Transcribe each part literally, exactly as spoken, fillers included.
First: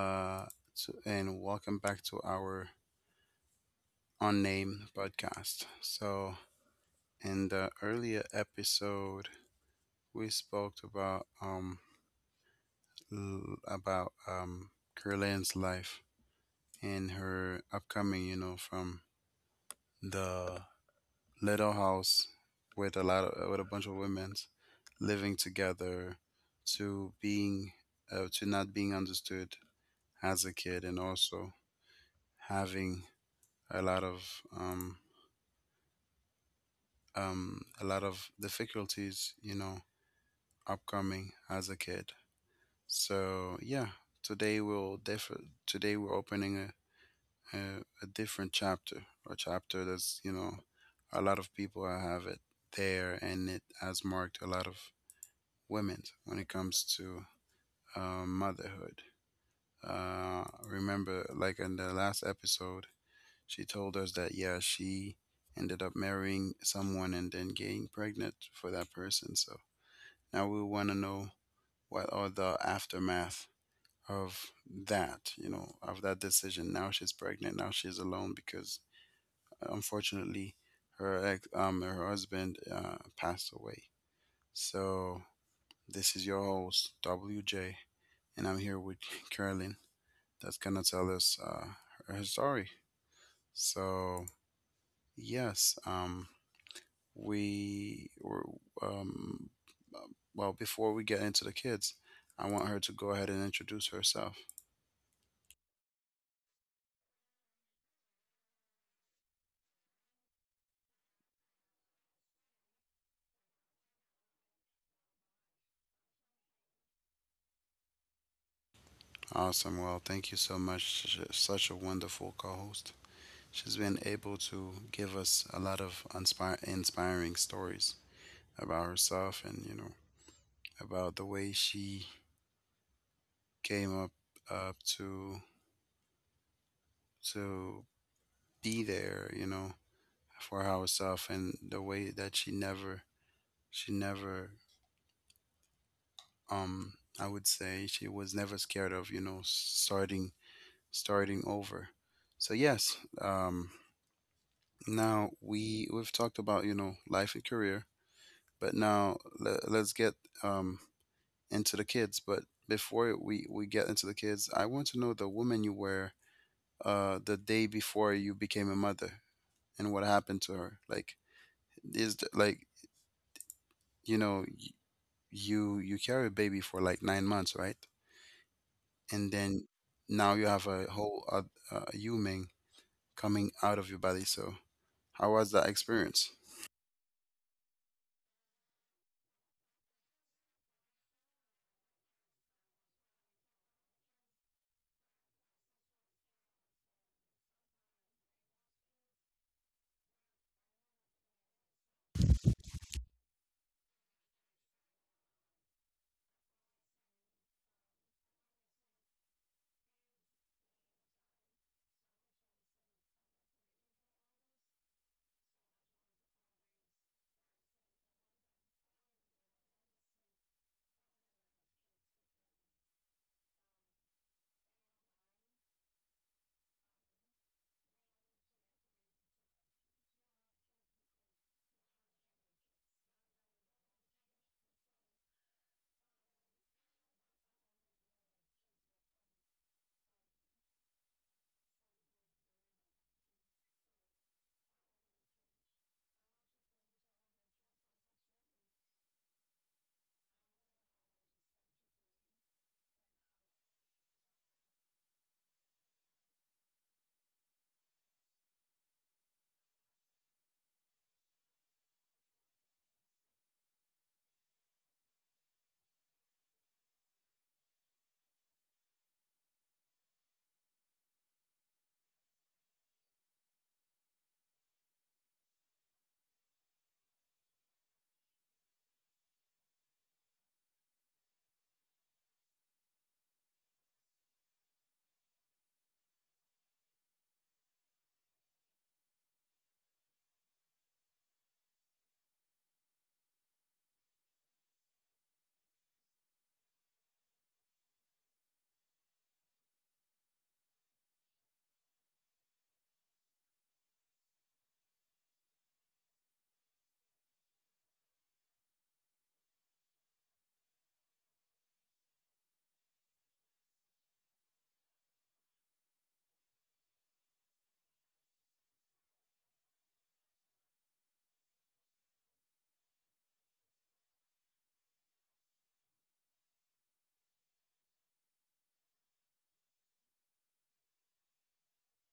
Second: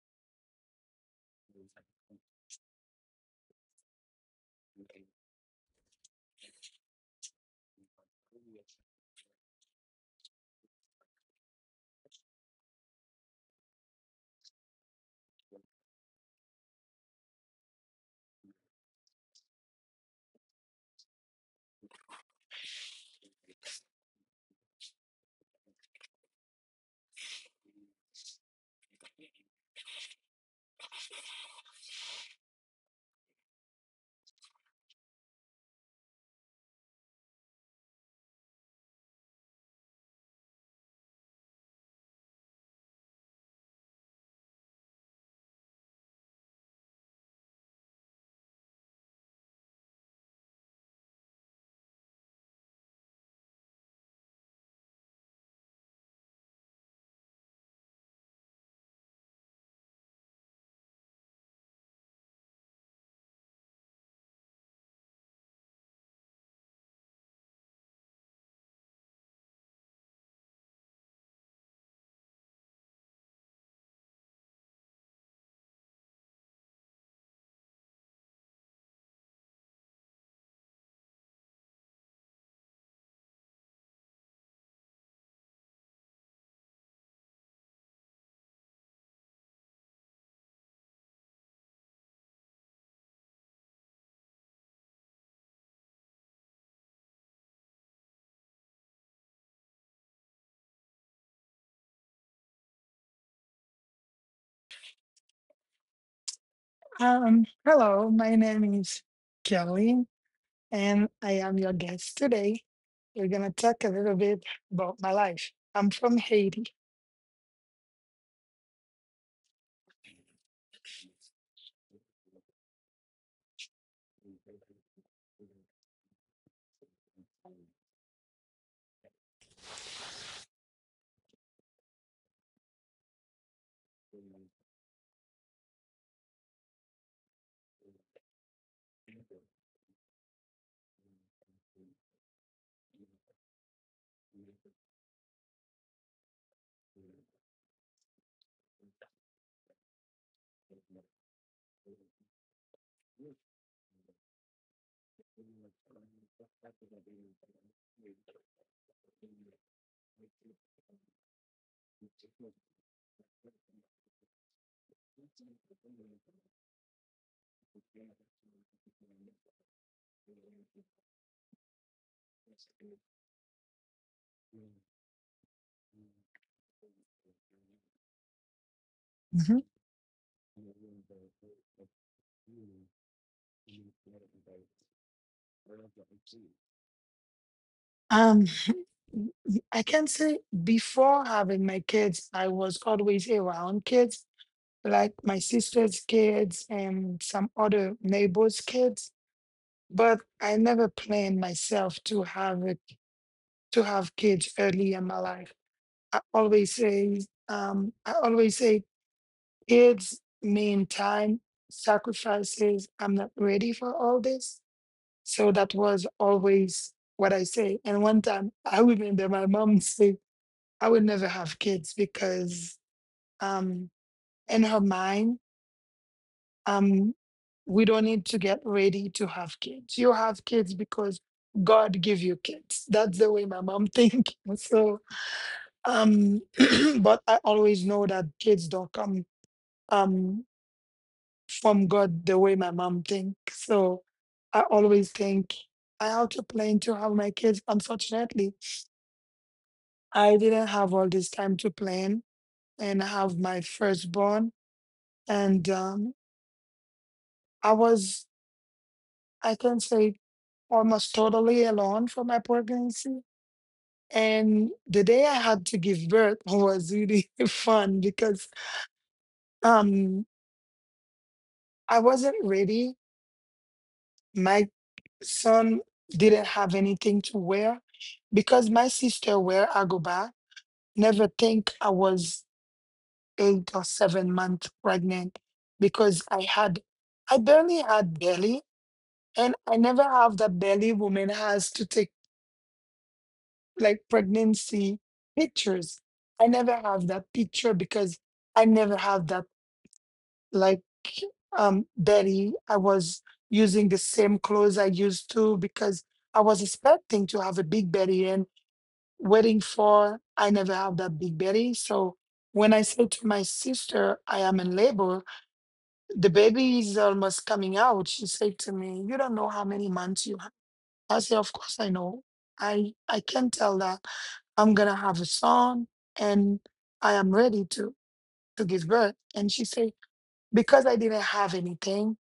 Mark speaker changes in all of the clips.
Speaker 1: Uh, so, and welcome back to our unnamed podcast. So, in the earlier episode, we spoke about um l- about um Curlin's life and her upcoming, you know, from the little house with a lot of with a bunch of women living together, to being uh, to not being understood as a kid, and also having a lot of um, um, a lot of difficulties, you know, upcoming as a kid. So yeah, today we'll def- today we're opening a, a a different chapter, a chapter that's you know, a lot of people have it there, and it has marked a lot of women when it comes to uh, motherhood. Uh, remember, like in the last episode, She told us that, yeah, she ended up marrying someone and then getting pregnant for that person. So now we want to know what are the aftermath of that, you know, of that decision. Now she's pregnant. Now she's alone because unfortunately her ex, um, her husband uh, passed away. So this is your host W J, and I'm here with Carolyn. That's gonna tell us uh, her story. So yes, um, we were um well, before we get into the kids, I want her to go ahead and introduce herself.
Speaker 2: Um, hello, my name is Kelly, and I am your guest today. We're gonna talk a little bit about my life. I'm from Haiti.
Speaker 1: Awesome, well, thank you so much. Sh- such a wonderful co-host. She's been able to give us a lot of inspir- inspiring stories about herself, and you know, about the way she came up up to to be there, you know, for herself, and the way that she never she never um I would say she was never scared of, you know, starting starting over. So yes, um, now we we've talked about, you know, life and career, but now le- let's get um into the kids. But before we we get into the kids, I want to know the woman you were uh the day before you became a mother, and what happened to her. Like, is the, like, you know, y- you you carry a baby for like nine months, right? And
Speaker 2: Mhm.
Speaker 1: then now you have a whole oth- uh, human coming out of your body. So how was that experience?
Speaker 2: Um, I can say before having my kids, I was always around kids, like my sister's kids and some other neighbors' kids. But I never planned myself to have it, to have kids early in my life. I always say, um, I always say kids mean time, sacrifices. I'm not ready for all this. So that was always what I say. And one time I remember my mom say, I would never have kids because um, in her mind, um, we don't need to get ready to have kids. You have kids because God give you kids. That's the way my mom think. So, um, but I always know that kids don't come. Um, from God the way my mom thinks. So I always think I have to plan to have my kids. Unfortunately, I didn't have all this time to plan and have my firstborn. And um, I was, I can say, almost totally alone for my pregnancy. And the day I had to give birth was really fun because um, I wasn't ready. My son didn't have anything to wear because my sister wear agoba never think I was eight or seven months pregnant because I had, I barely had belly, and I never have the belly woman has to take like pregnancy pictures. I never have that picture because I never have that, like, um belly. I was using the same clothes I used to because I was expecting to have a big belly and waiting for, I never have that big belly. So when I say to my sister, I am in labor, the baby is almost coming out, she said to me, you don't know how many months you have. I say, of course I know. I i can tell that I'm gonna have a son, and I am ready to to give birth. And she said, because I didn't have anything.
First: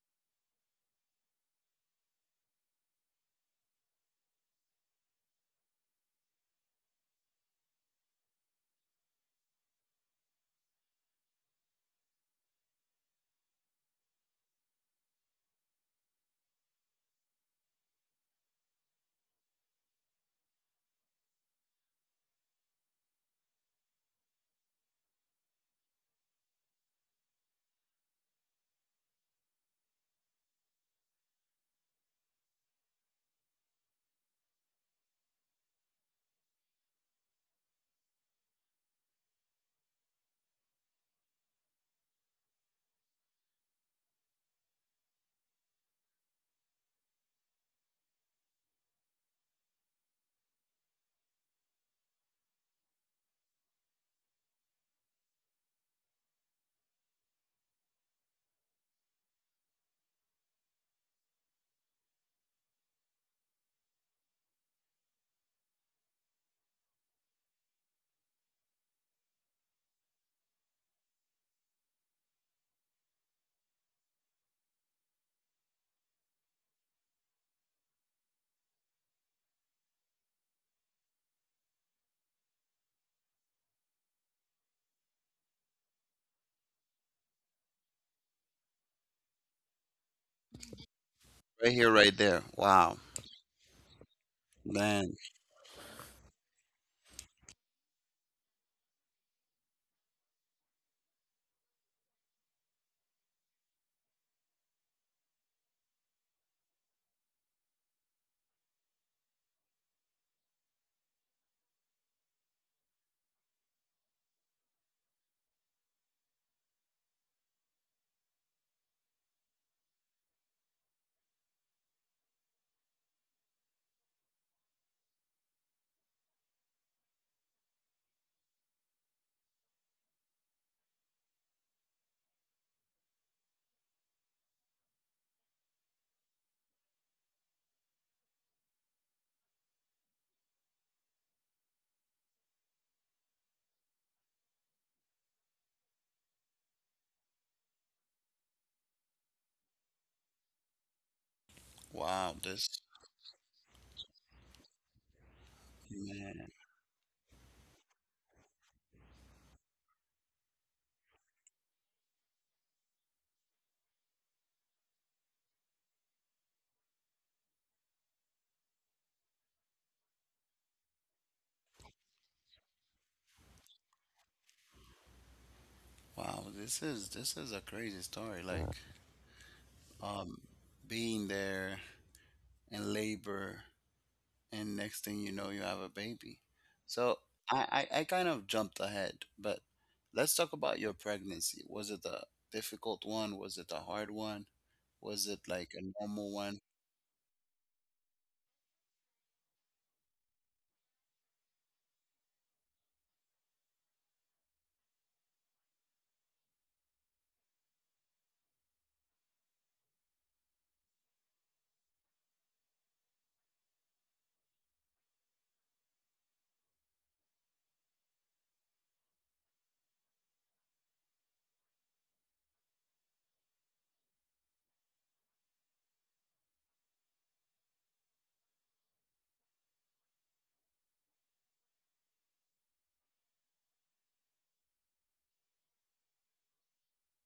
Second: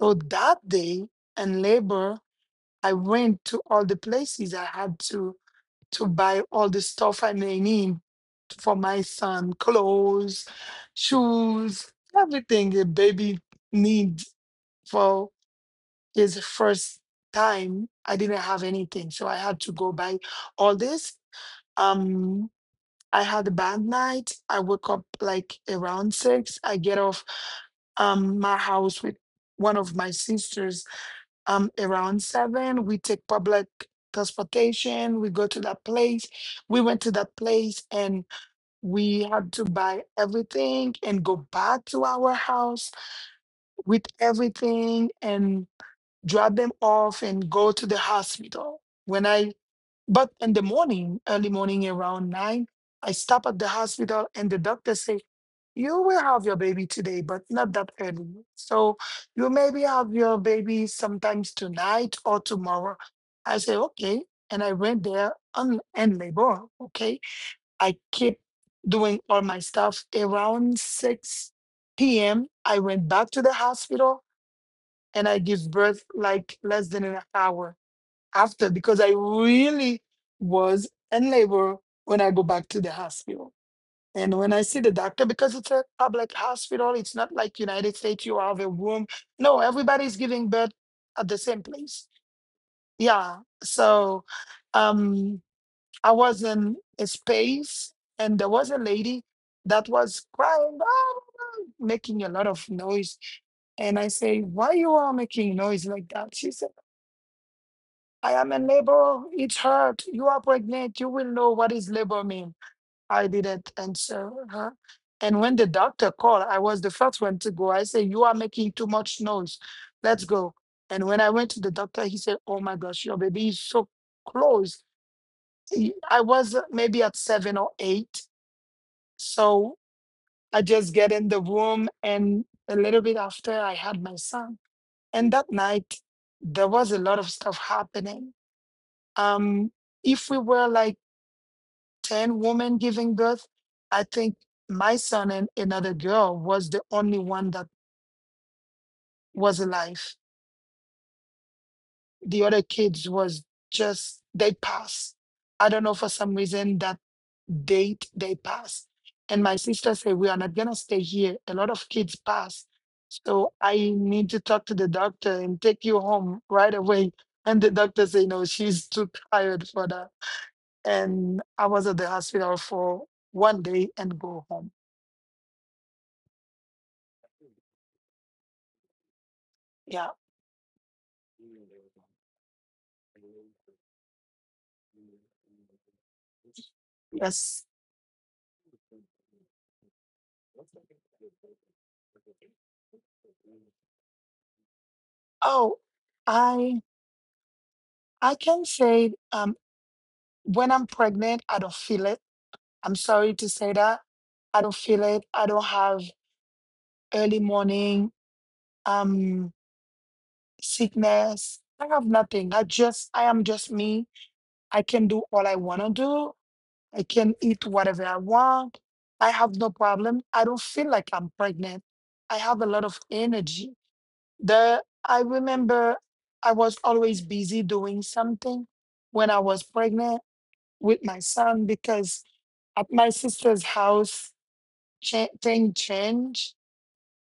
Speaker 2: So that day in labor, I went to all the places I had to to buy all the stuff I may need for my son: clothes, shoes, everything a baby needs for his first time. I didn't have anything, so I had to go buy all this. Um, I had a bad night. I woke up like around six. I get off um my house with one of my sisters um around seven. We take public transportation, we go to that place, we went to that place, and we had to buy everything and go back to our house with everything and drop them off and go to the hospital. When I, but in the morning, early morning around nine, I stop at the hospital and the doctor say, you will have your baby today, but not that early. So you maybe have your baby sometimes tonight or tomorrow. I say, okay. And I went there on and labor. Okay, I keep doing all my stuff. Around six p m, I went back to the hospital and I give birth like less than an hour after because I really was in labor when I go back to the hospital. And when I see the doctor, because it's a public hospital, it's not like United States, you have a room. No, everybody's giving birth at the same
Speaker 1: Right here,
Speaker 2: place.
Speaker 1: right there. Wow,
Speaker 2: Yeah. So
Speaker 1: man.
Speaker 2: um I was in a space and there was a lady that was crying, "Ah," making a lot of noise. And I say, why you are making noise like that? She said, I am in labor. It's hard. You are pregnant. You will know what is labor mean. I didn't answer her. And when the doctor called, I was the first one to go. I say, you are making too much noise. Let's go. And when I went to the doctor, he said, oh my gosh, your baby is so close. y- I was maybe at seven or eight. So I just get in the room and a little bit after I had my son. And that night there was a lot of stuff happening. Um, if we were like ten women giving birth, I think my son and another girl was the only one that was alive.
Speaker 1: Wow,
Speaker 2: The other
Speaker 1: this
Speaker 2: kids was just, they passed. I don't know for some
Speaker 1: man.
Speaker 2: reason that date they pass. And my sister said, we are not going to stay here. A lot of kids pass. So I need to talk to the doctor and take you home right away. And the doctor said, no, she's too tired for that. And I was at the hospital for one day and go home.
Speaker 1: Wow, this is this is a crazy story. Like,
Speaker 2: Yeah.
Speaker 1: um, being there in labor, and next thing you know, you have a baby. So
Speaker 2: Yes.
Speaker 1: I I, I kind of jumped ahead, but let's talk about your pregnancy. Was it a difficult one? Was it a hard one? Was it like
Speaker 2: Oh,
Speaker 1: a normal one?
Speaker 2: I I can say um when I'm pregnant, I don't feel it. I'm sorry to say that. I don't feel it. I don't have early morning. Um Sickness. I have nothing. I just, I am just me. I can do all I want to do. I can eat whatever I want. I have no problem. I don't feel like I'm pregnant. I have a lot of energy. The I remember I was always busy doing something when I was pregnant with my son because at my sister's house, cha- thing changed.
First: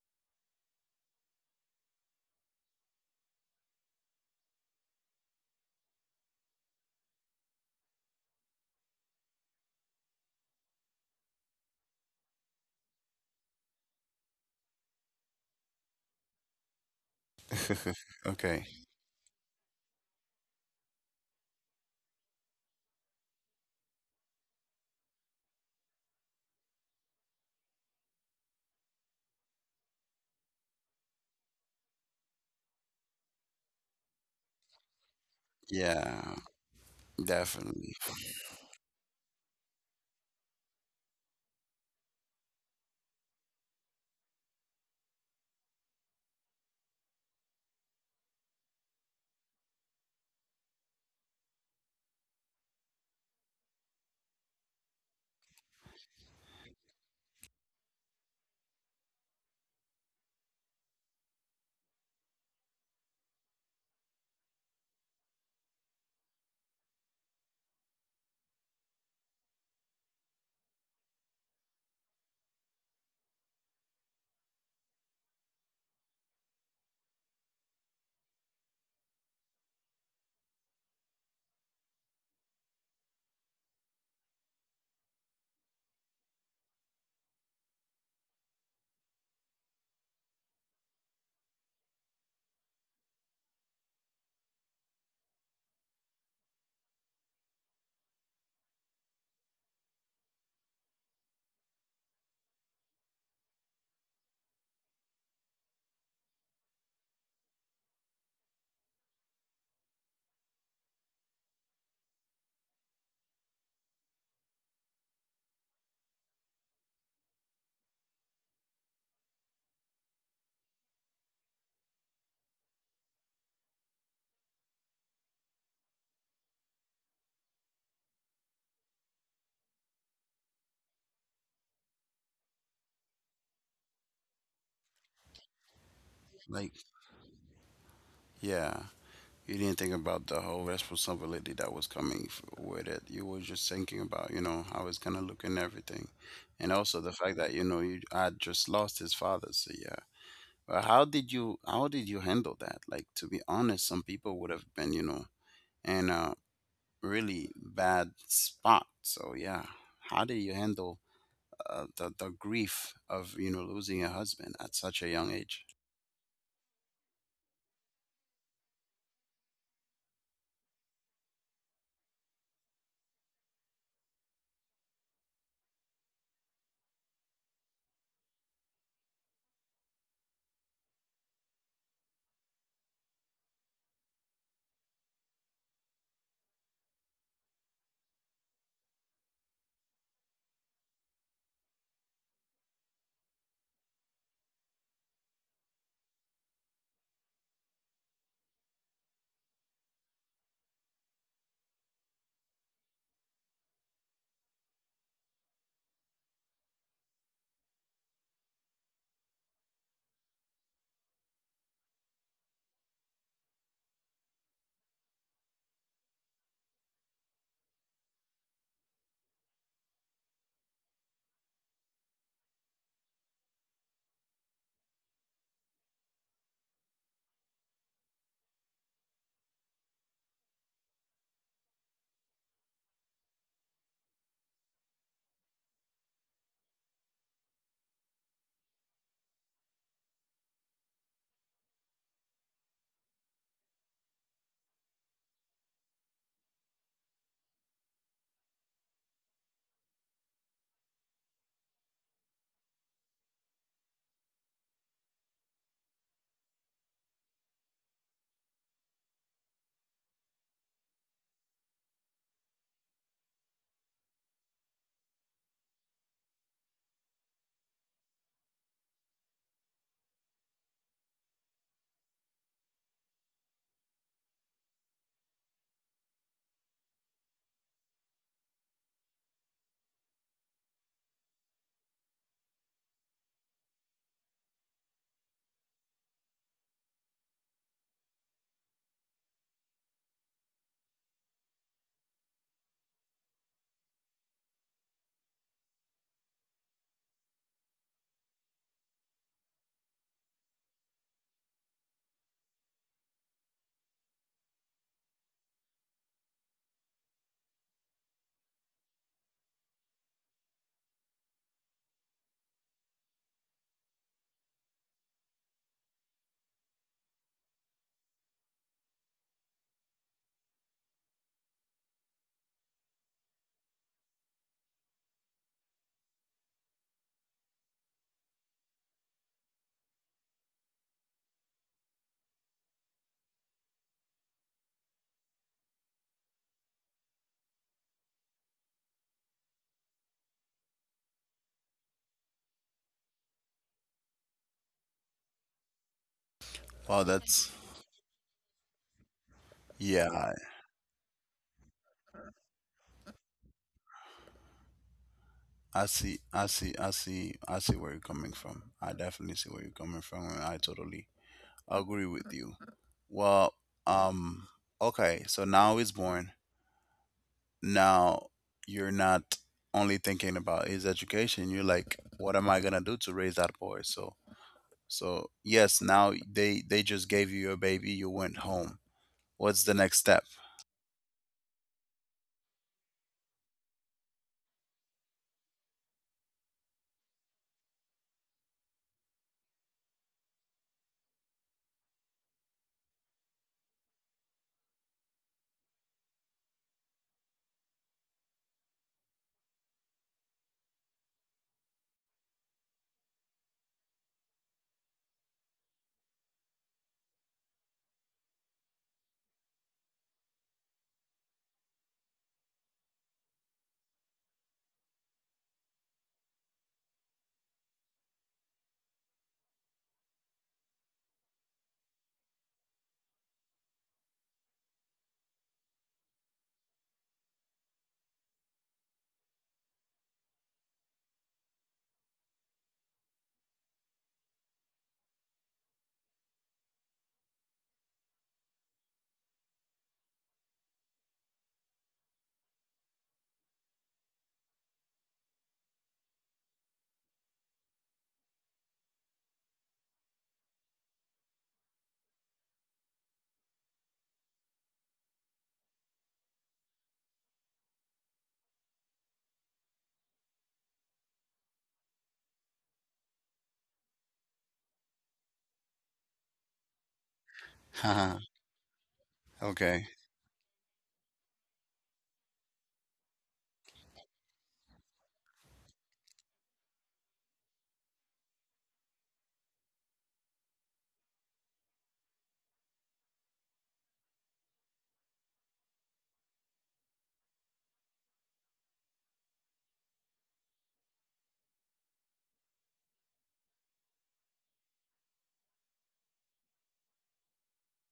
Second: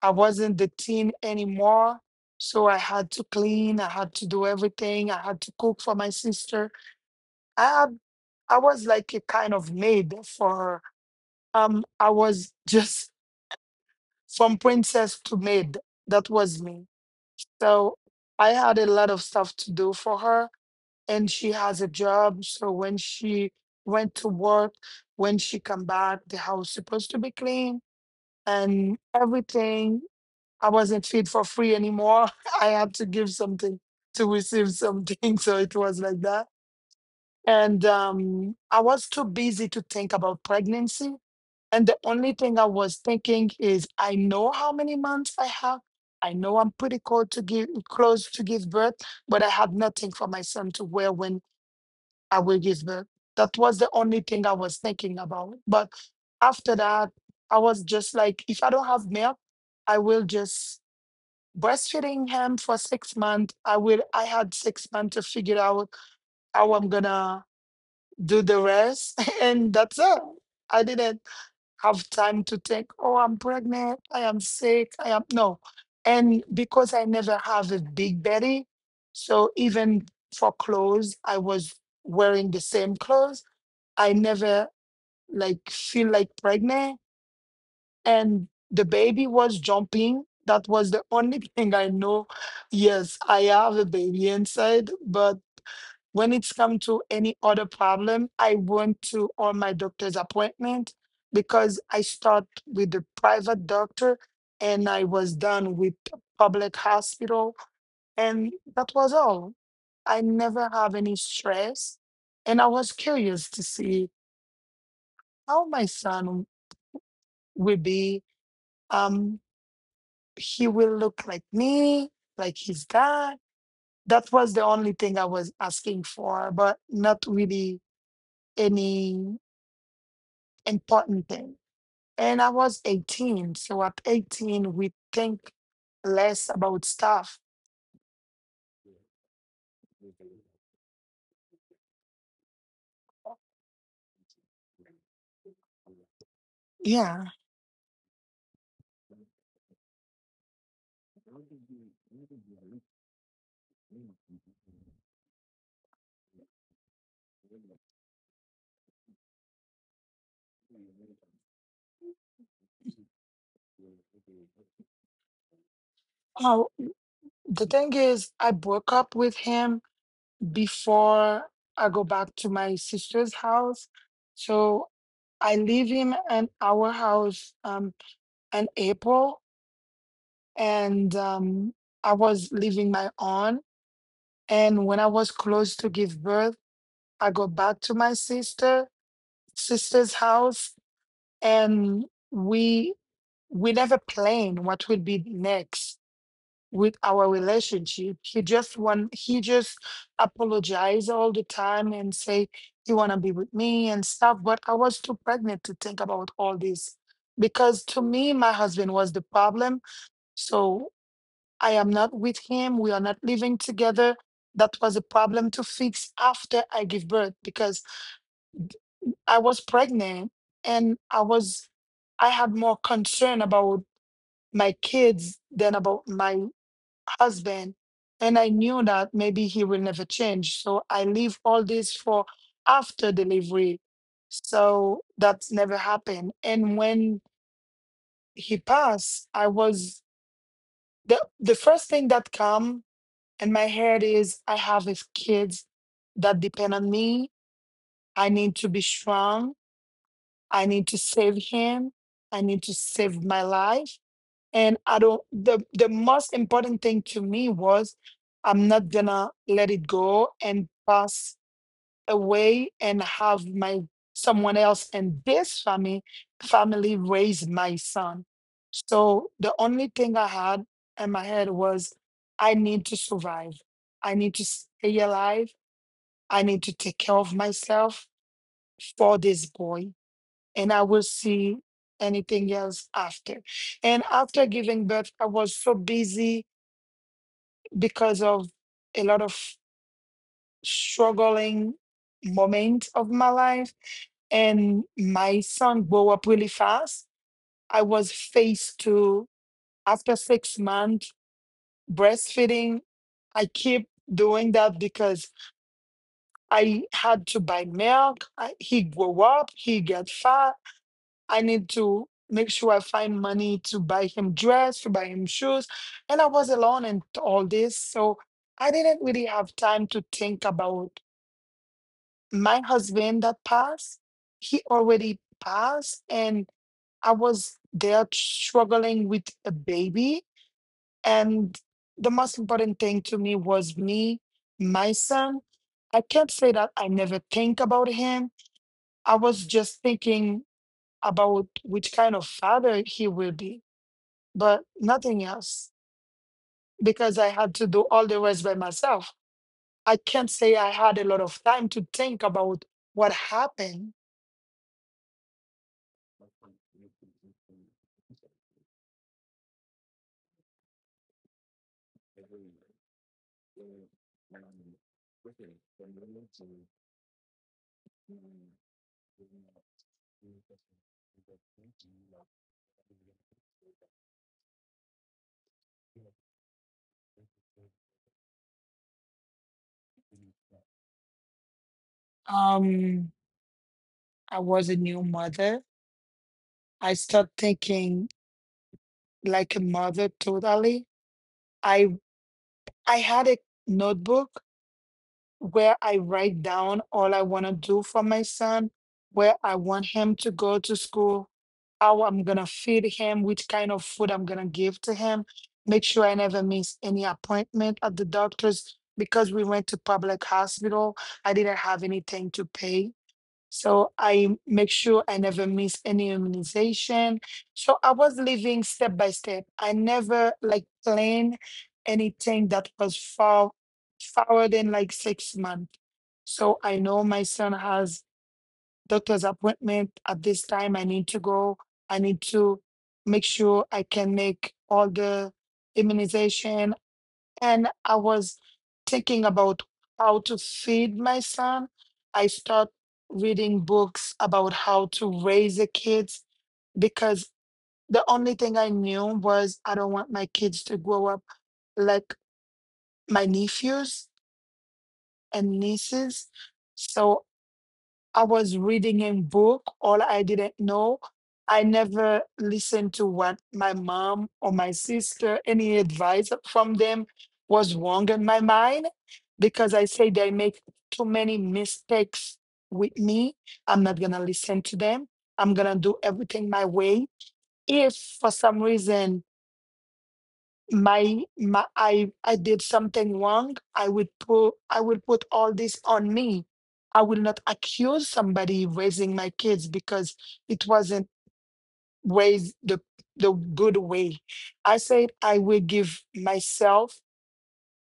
Speaker 2: I wasn't the teen anymore. So I had to clean, I had to do everything, I had to cook for my sister. I had, I was like a kind of maid for her. Um, I was just from princess to maid. That was me. So I
Speaker 1: Okay.
Speaker 2: had a lot of stuff to do for her, and she has a job. So when she went to work, when she come back, the house supposed to be clean and everything. I wasn't fit for free anymore. I had to give something to receive something. So it was like
Speaker 1: Yeah,
Speaker 2: that. And
Speaker 1: definitely.
Speaker 2: um, I was too busy to think about pregnancy. And the only thing I was thinking is I know how many months I have. I know I'm pretty close to give close to give birth, but I had nothing for my son to wear when I will give birth. That was the only thing I was thinking about. But after that, I was just like, if I don't have milk, I will just breastfeeding him for six months. I will. I had six months to figure out how I'm gonna do the rest, and that's it. I didn't have time to think, oh, I'm pregnant, I am sick, I am no. And because I never have a big belly, so even for clothes, I was wearing the same clothes. I never like feel like pregnant and the baby was jumping. That was the only thing I know. Yes, I have a baby inside, but when it's come to any other problem, I went to all my doctor's appointment because I start with the private doctor and I was done with the public hospital and that was all. I never have any stress and I was curious to see how my son will be. Um, he will look like me, like his dad. That was the only thing I was asking for, but not really any important thing. And I was eighteen. So at eighteen, we think less
Speaker 1: Like,
Speaker 2: about stuff.
Speaker 1: yeah, you didn't think about the whole responsibility that was coming f- with it. You were just thinking about, you know, how it's gonna look and everything, and also the
Speaker 2: Yeah.
Speaker 1: fact that you know you had just lost his father. So yeah, but how did you how did you handle that? Like, to be honest, some people would have been, you know, in a really bad spot. So yeah, how did you handle uh, the the grief of, you know, losing a husband at such a young age?
Speaker 2: Oh, the thing is, I broke up with him before I go back to my sister's house. So I leave him in our house um, in April and um, I was living my own. And when I was close to give birth, I go back to my sister sister's house, and we we never planned what would be next with our relationship. He just want he just apologized all the time and say you wanna be with me and stuff. But I was too pregnant to think about all this because to me my husband was the problem. So I am not with him. We are not living together. That was a problem to fix after I give birth because I was pregnant and I was I had more concern about my kids than about my husband. And I knew that maybe he will never change. So I leave all this for after delivery. So that's never happened. And when he passed, I was the the first thing that come, and my heart is I have is kids that depend on me. I need to be strong. I need to save him. I need to save my life. And I don't, the the most important thing to me was I'm not gonna let it go and pass away and have my someone else in this family family raise my son. So the only thing I had in my head was I need to survive. I need to stay alive. I need to take care of myself for this boy. And I will see anything else after. And after giving birth, I was so busy because of a lot of struggling moment of my life, and my son grew up really fast. I was faced to, after six months breastfeeding, I keep doing that because I had to buy milk. I, he grew up, he get fat. I need to make sure I find money to buy him dress, to buy him shoes, and I was alone and all this, so I didn't really have time to think about my husband that passed, he already passed, and I was there struggling with a baby. And the most important thing to me was me, my son. I can't say that I never think about him. I was just thinking about which kind of father he will be, but nothing else
Speaker 1: Oh,
Speaker 2: because I had
Speaker 1: that's
Speaker 2: to do all the rest by myself. I
Speaker 1: yeah.
Speaker 2: can't
Speaker 1: I,
Speaker 2: say I had a lot of time to think about what happened.
Speaker 1: I see. I see. I see. I see where you're coming from. I definitely see where you're coming from, and I totally agree with you. Well, um, okay. So now he's born. Now you're not only thinking about his education. You're like, what am I gonna do to raise that boy? So, so yes. Now they they just gave you your baby. You went home. What's the next step?
Speaker 2: Um, I was a new mother. I start thinking like a mother totally. I I had a notebook where I write down all I want to do for my son, where I want him to go to school, how I'm gonna feed him, which kind of food I'm gonna give to him, make sure I never miss any appointment at the doctor's because we went to public hospital. I didn't have anything to pay. So I make sure I never miss any immunization. So I was living step by step. I never like planned anything that was far forward in like six months. So I know my son has doctor's appointment at this time. I need to go. I need to make sure I can make all the immunization, and I was thinking about how to feed my son. I start reading books about how to raise the kids because the only thing I knew was I don't want my kids to grow up like my nephews and nieces. So I was reading a book, all I didn't know. I never listened to what my mom or my sister, any advice from them was wrong in my mind because I
Speaker 1: Okay.
Speaker 2: say they make too many mistakes with me. I'm not going to listen to them. I'm going to do everything my way. If for some reason my my I I did something wrong, I would put I will put all this on me. I will not accuse somebody raising my kids because it wasn't raised the the good way. I said I will give myself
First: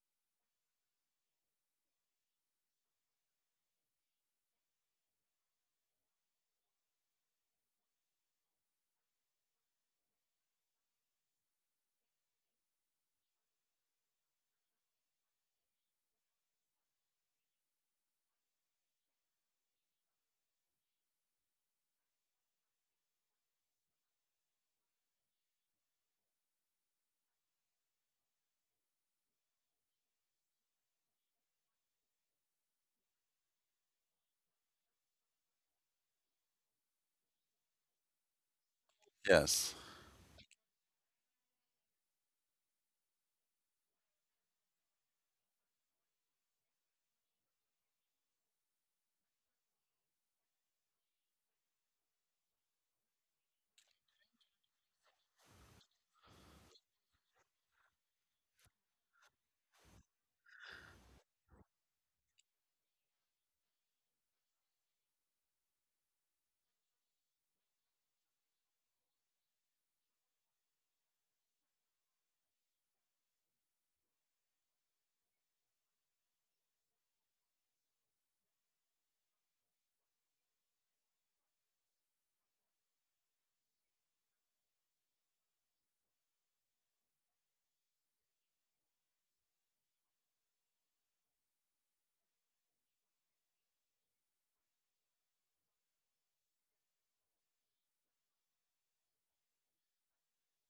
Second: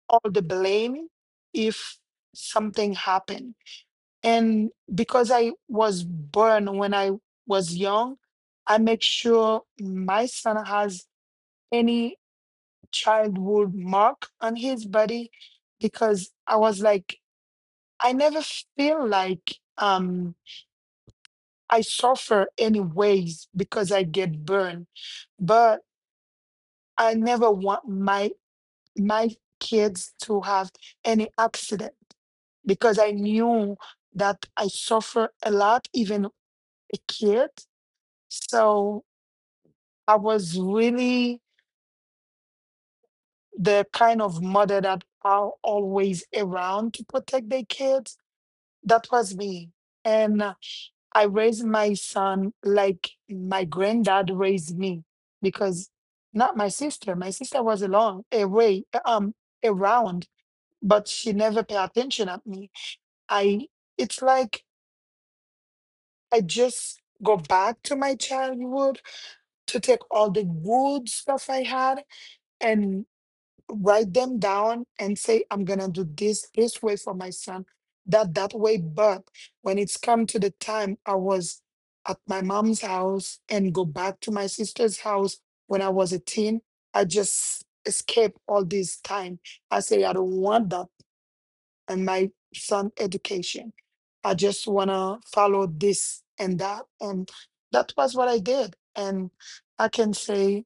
Speaker 2: all the blame if something happened. And because I was born when I was young, I make sure my son has any childhood mark on his body because I was like, I never feel like um I suffer any ways because I get burned, but I never want my my kids to have any accident because I knew that I suffer a lot, even a kid. So
Speaker 1: Yes.
Speaker 2: I was really the kind of mother that are always around to protect their kids. That was me. And uh, I raised my son like my granddad raised me because not my sister. My sister was along away um around, but she never paid attention at me. I, it's like I just go back to my childhood to take all the good stuff I had, and write them down and say I'm gonna do this this way for my son, that that way, but when it's come to the time I was at my mom's house and go back to my sister's house when I was a teen, I just escape all this time. I say I don't want that in my son education. I just wanna follow this and that, and that was what I did. And I can say,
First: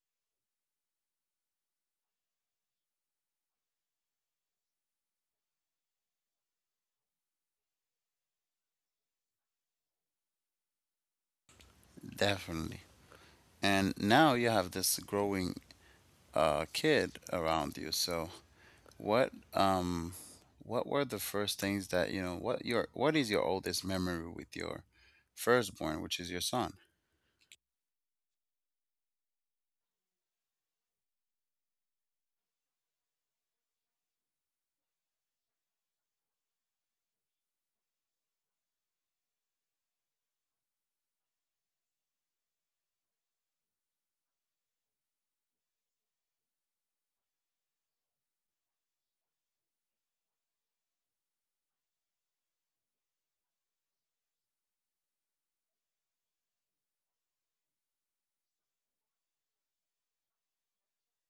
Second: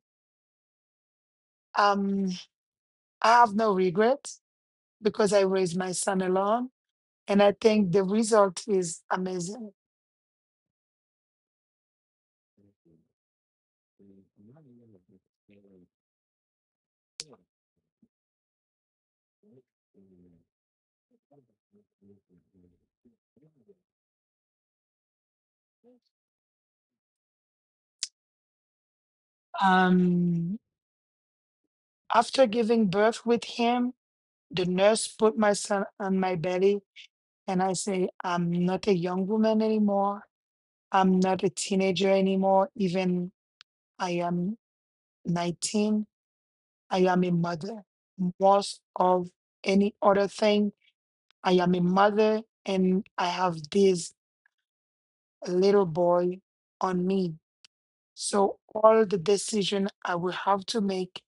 Speaker 2: um I have no regrets because I raised my son alone. And I think the result is amazing.
Speaker 1: Definitely. And now you have this growing a kid around you. So what um what were the first things that, you know, what your what is your oldest memory with your firstborn, which is your son?
Speaker 2: Um, After giving birth with him, the nurse put my son on my belly, and I say, I'm not a young woman anymore. I'm not a teenager anymore. Even I am nineteen. I am a mother. Most of any other thing, I am a mother, and I have this little boy on me. So all the decision I will have to make,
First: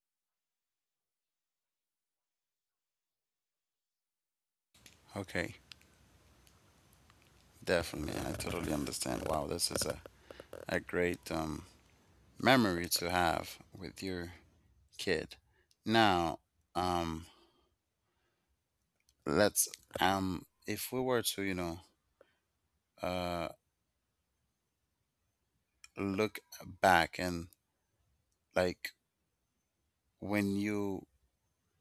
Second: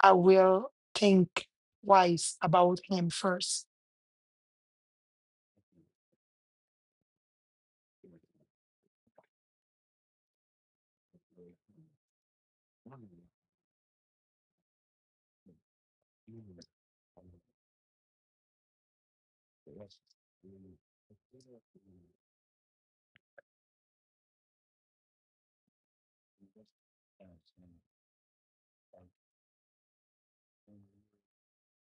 Speaker 2: I will think twice about him first.
Speaker 1: Okay, definitely. I totally understand. Wow, this is a, a great um memory to have with your kid. Now, um let's, um if we were to, you know, uh look back, and like when you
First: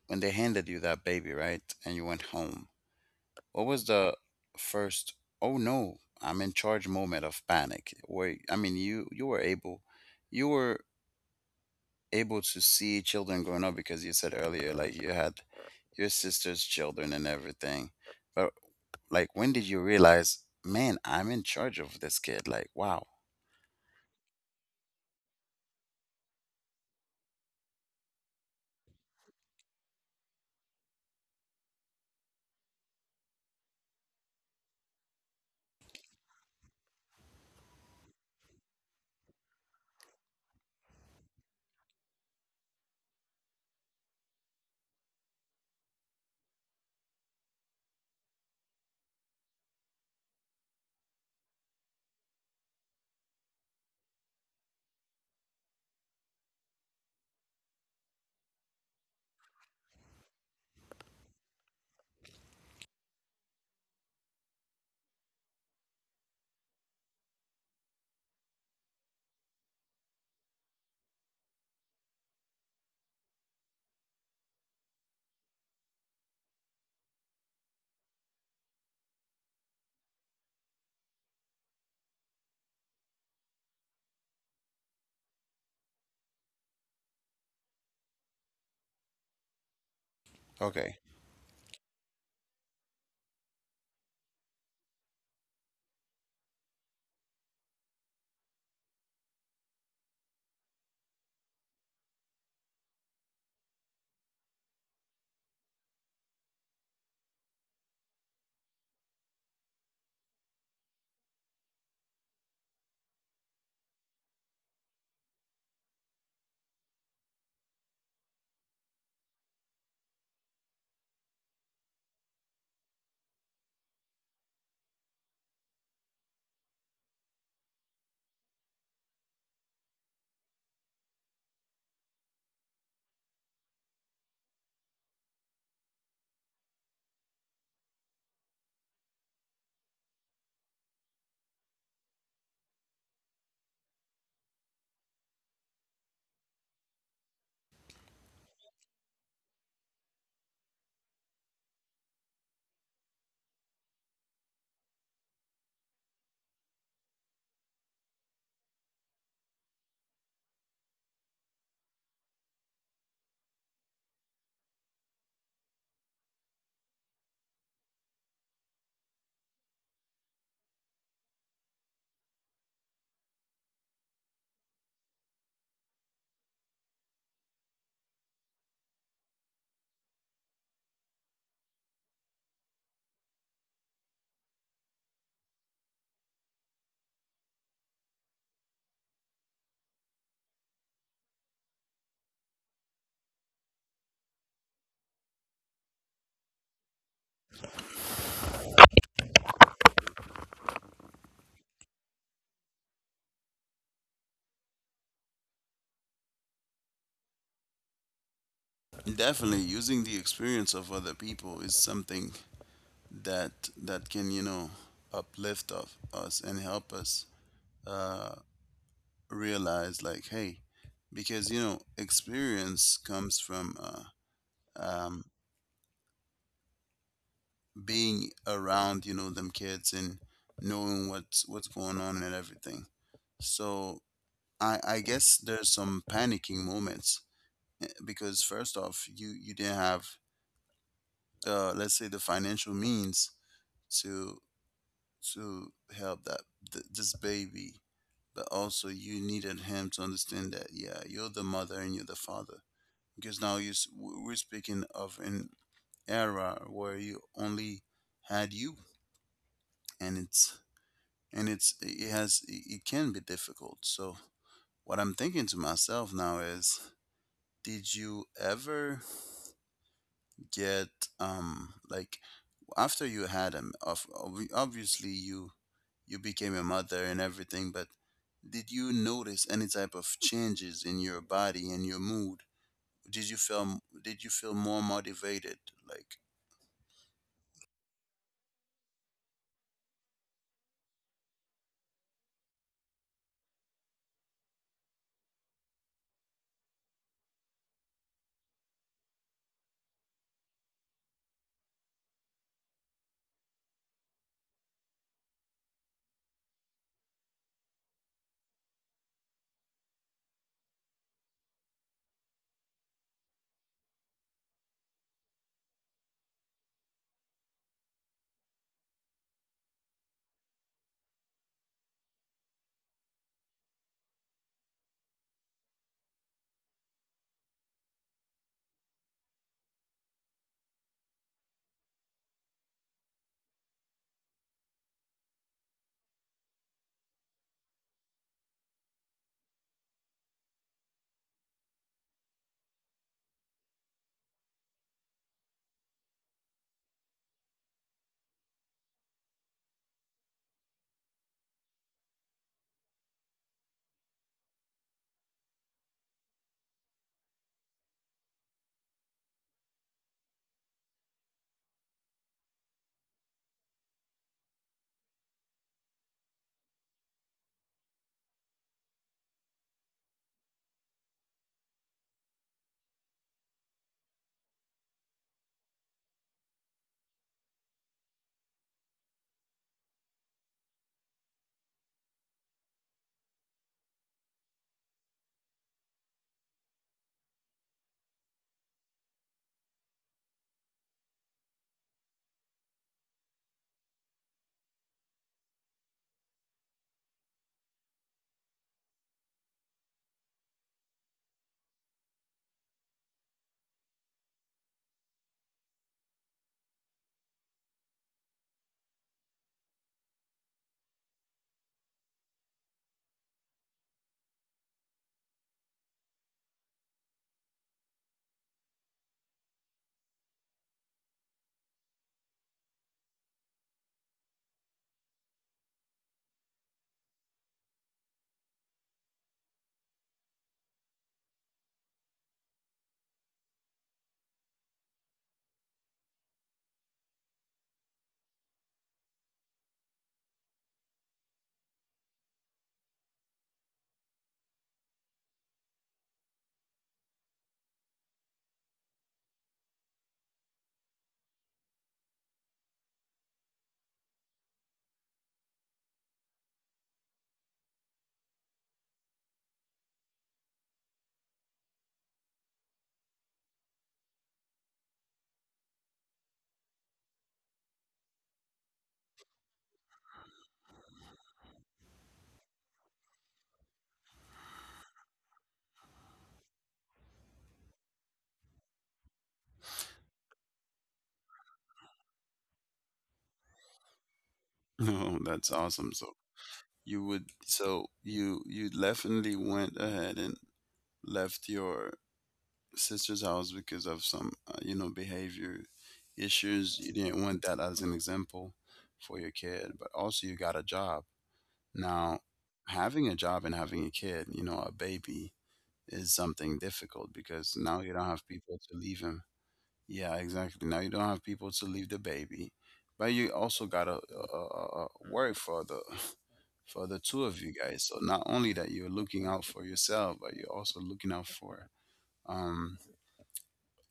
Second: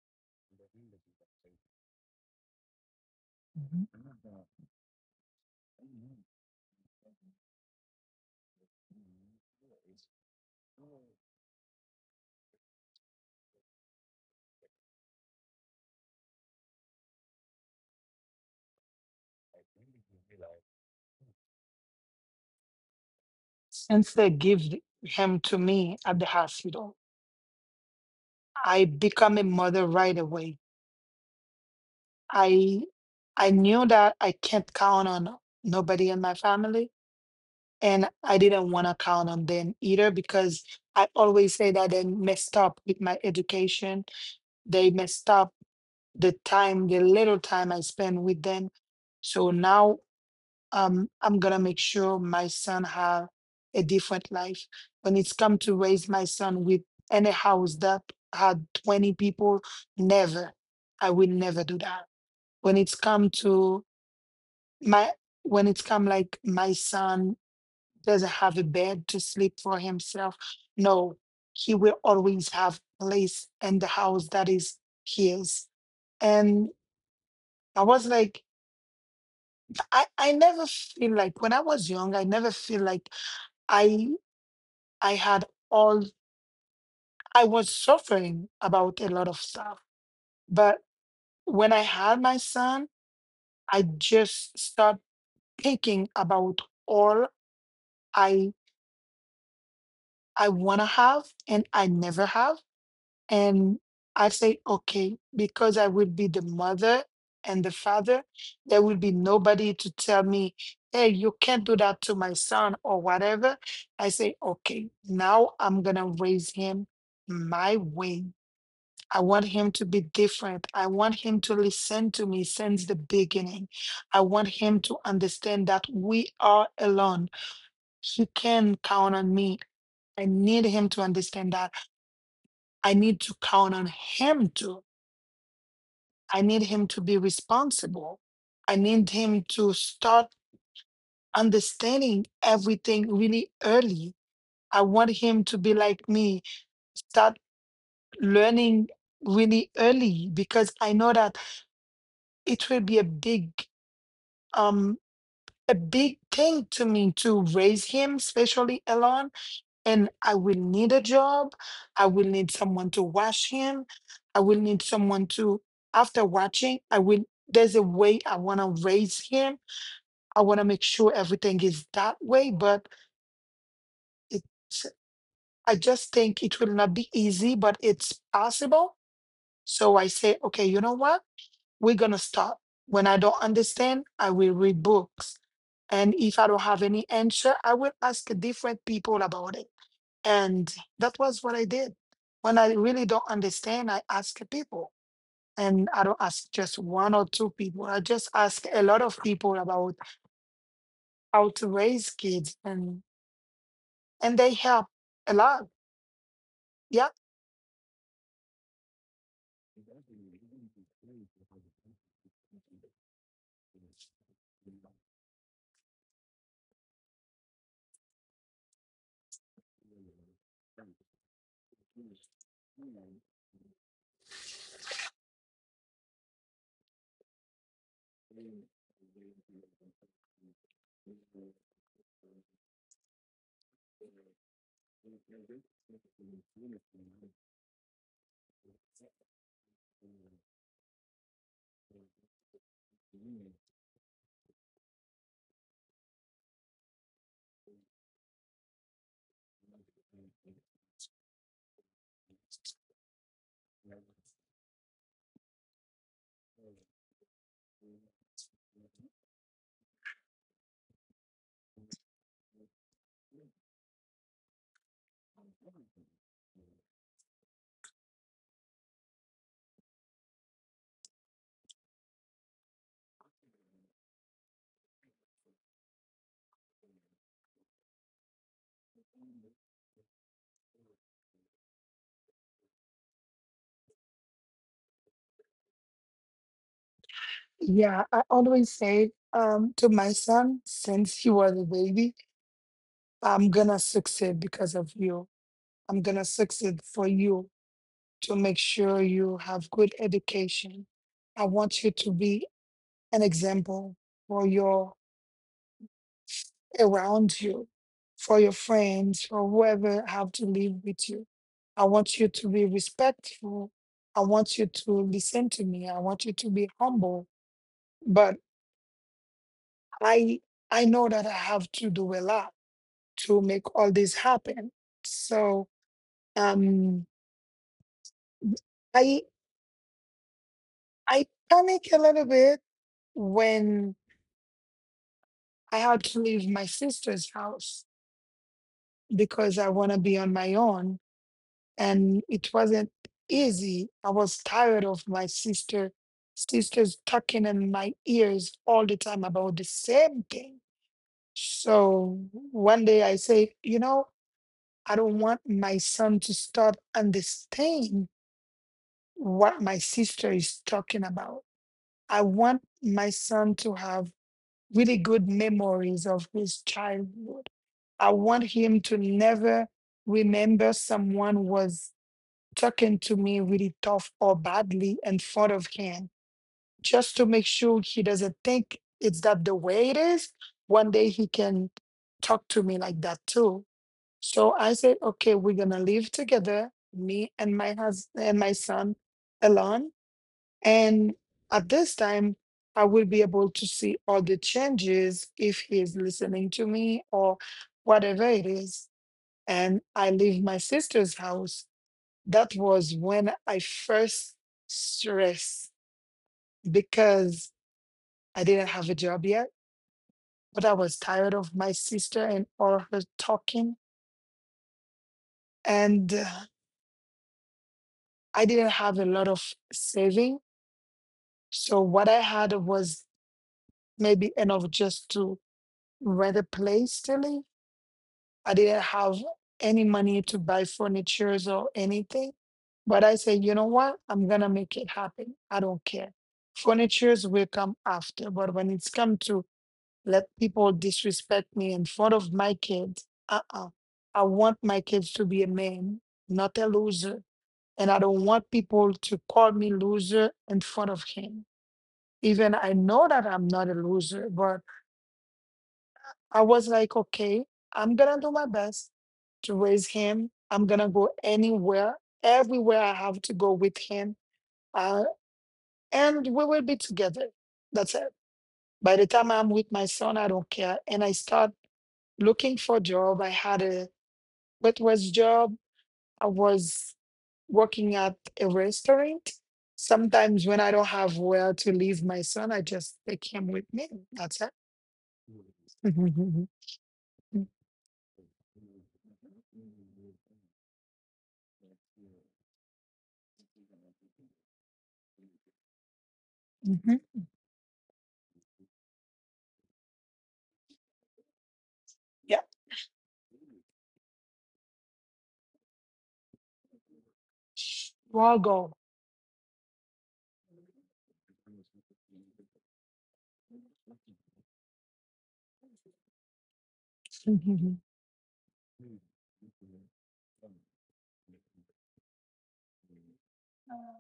Speaker 1: when they handed you that baby, right? And you went home. What was the first "Oh no, I'm in charge" moment of panic? Where, I mean, you you were able, you were able to see children growing up, because you said earlier like you had your sister's children and everything. But like, when did you realize, man, I'm in charge of this kid? Like, wow.
Speaker 2: Since they give him to me at the hospital, I become a mother right away. I I knew that I can't count on nobody in my family, and I didn't want to count on them either because I always say that they messed up with my education. They messed up the time, the little time I spent with them. So now, um, I'm gonna make sure my son have a different life. When it's come to raise my son with any house that had twenty people, never. I will never do that. When it's come to my, when it's come like my son doesn't have a bed to sleep for himself, no, he will always have place in the house that is his. And I was like, I, I never feel like when I was young, I never feel like I I had all, I was suffering about a lot of stuff. But
Speaker 1: Okay.
Speaker 2: when I had my son, I just start thinking about all I I want to have and I never have. And I say, okay, because I will be the mother and the father, there will be nobody to tell me, hey, you can't do that to my son or whatever. I say, okay, now I'm going to raise him my way. I want him to be different. I want him to listen to me since the beginning. I want him to understand that we are alone. He can count on me. I need him to understand that. I need to count on him too. I need him to be responsible. I need him to start understanding everything really early. I want him to be like me, start learning really early because I know that it will be a big um a big thing to me to raise him, especially alone. And I will need a job. I will need someone to wash him. I will need someone to, after watching, I will, there's a way I want to raise him. I want to make sure everything is that way, but it's, I just think it will not be easy, but it's possible. So I say, okay, you know what? We're gonna start. When I don't understand, I will read books. And if I don't have any answer, I will ask different people about it. And that was what I did. When I really don't understand, I ask people. And I don't ask just one or two people. I just ask a lot of people about how to raise kids, and and they help a lot. Yeah.
Speaker 1: Definitely, using the experience of other people is something that that can, you know, uplift of us and help us. Uh, realize, like, hey, because, you know, experience comes from uh, um, being around, you know, them kids, and knowing what's what's going on and everything. So i i guess there's some panicking moments, eh, because first off, you you didn't have the, let's say, the financial means to to help that, th- this baby. But also, you needed him to understand that, yeah, you're the mother and you're the father, because now you s- w- we're speaking of an era where you only had you, and it's, and it's it has it it can be difficult. So what I'm thinking to myself now is, did you ever get um like after you had him, of obvi- obviously you you became a mother and everything, but did you notice any type of changes in your body and your mood? Did you feel did you feel more motivated, like?
Speaker 2: Yeah. I always say um to my son since he was a baby, I'm gonna succeed because of you. I'm gonna succeed for you to make sure you have good education. I want you to be an example for your around you, for your friends, for whoever have to live with you. I want you to be respectful. I want you to listen to me. I want you to be humble. But I I know that I have to do a lot to make all this happen. So um I I panic a little bit when I had to leave my sister's house because I want to be on my own. And it wasn't easy. I was tired of my sister, sisters talking in my ears all the time about the same thing. So one day I say, you know, I don't want my son to start understanding what my sister is talking about. I want my son to have really good memories of his childhood. I want him to never remember someone was talking to me really tough or badly in front of him, just to make sure he doesn't think it's that the way it is. One day he can talk to me like that too. So I said, okay, we're gonna live together, me and my husband and my son alone. And at this time, I will be able to see all the changes if he is listening to me or whatever it is, and I leave my sister's house, that was when I first stressed because I didn't have a job yet, but I was tired of my sister and all her talking. And uh, I didn't have a lot of saving. So what I had was maybe enough just to rent a place to live. I didn't have any money to buy furnitures or anything. But I said, you know what? I'm gonna make it happen. I don't care. Furnitures will come after. But when it's come to let people disrespect me in front of my kids, uh-uh. I want my kids to be a man, not a loser. And I don't want people to call me loser in front of him. Even I know that I'm not a loser, but I was like, okay, I'm gonna do my best to raise him. I'm gonna go anywhere, everywhere I have to go with him, uh, and we will be together. That's it. By the time I'm with my son, I don't care. And I start looking for job. I had a waitress job. I was working at a restaurant. Sometimes when I don't have where to leave my son, I just take him with me. That's it.
Speaker 1: Oh, that's awesome. So you would, so you you definitely went ahead and left your sister's house because of some, uh, you know, behavior issues. You
Speaker 2: Mhm.
Speaker 1: didn't want that as an example for your kid, but also you got a job. Now,
Speaker 2: Yeah.
Speaker 1: having a job and having a kid, you know, a baby, is something difficult because now you don't
Speaker 2: We're
Speaker 1: have
Speaker 2: all
Speaker 1: people
Speaker 2: go.
Speaker 1: to leave him. Yeah, exactly. Now you don't have people to leave the baby, but you also gotta uh, uh, uh, worry for the for the two of you guys. So not only that you're looking out for yourself, but you're also looking out for um,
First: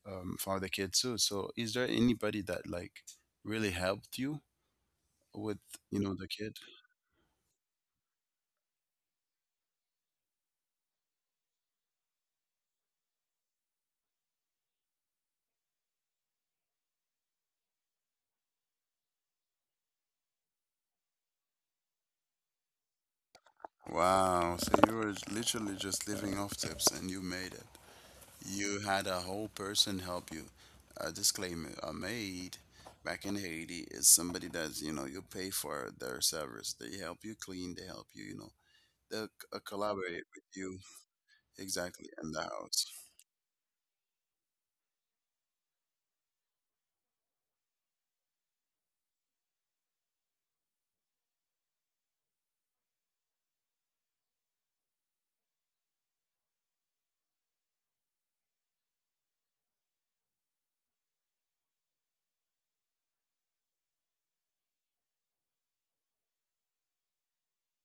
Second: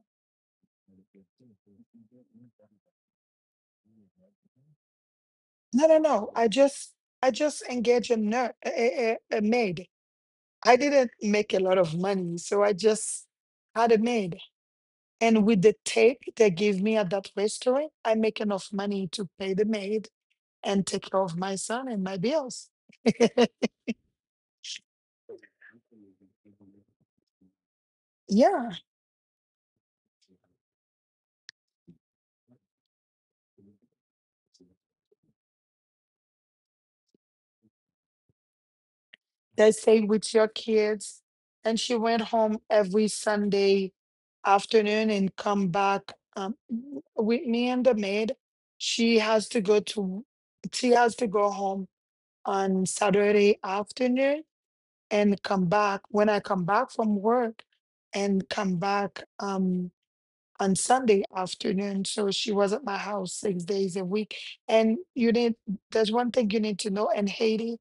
Speaker 1: um for the kid too. So is there anybody that like really helped you with,
Speaker 2: No, no,
Speaker 1: you know, the
Speaker 2: no. I
Speaker 1: kid?
Speaker 2: just I just engage a, ner- a, a, a maid. I didn't make a lot of money, so I just had a maid. And with the take they give me at that restaurant, I make enough money to pay the maid and take care of my son and my bills.
Speaker 1: Wow. So you were literally just living off tips and you made it.
Speaker 2: Yeah,
Speaker 1: You had a whole person help you. A disclaimer: a maid back in Haiti is somebody that's, you know, you pay for their service. They help you clean. They help you, you know. They will
Speaker 2: they stay
Speaker 1: collaborate
Speaker 2: with
Speaker 1: with
Speaker 2: your
Speaker 1: you.
Speaker 2: kids. And she
Speaker 1: Exactly,
Speaker 2: went
Speaker 1: in the
Speaker 2: home
Speaker 1: house.
Speaker 2: every Sunday afternoon and come back um, with me and the maid. She has to go to she has to go home on Saturday afternoon and come back when I come back from work and come back um on Sunday afternoon. So she was at my house six days a week. And you need there's one thing you need to know in Haiti,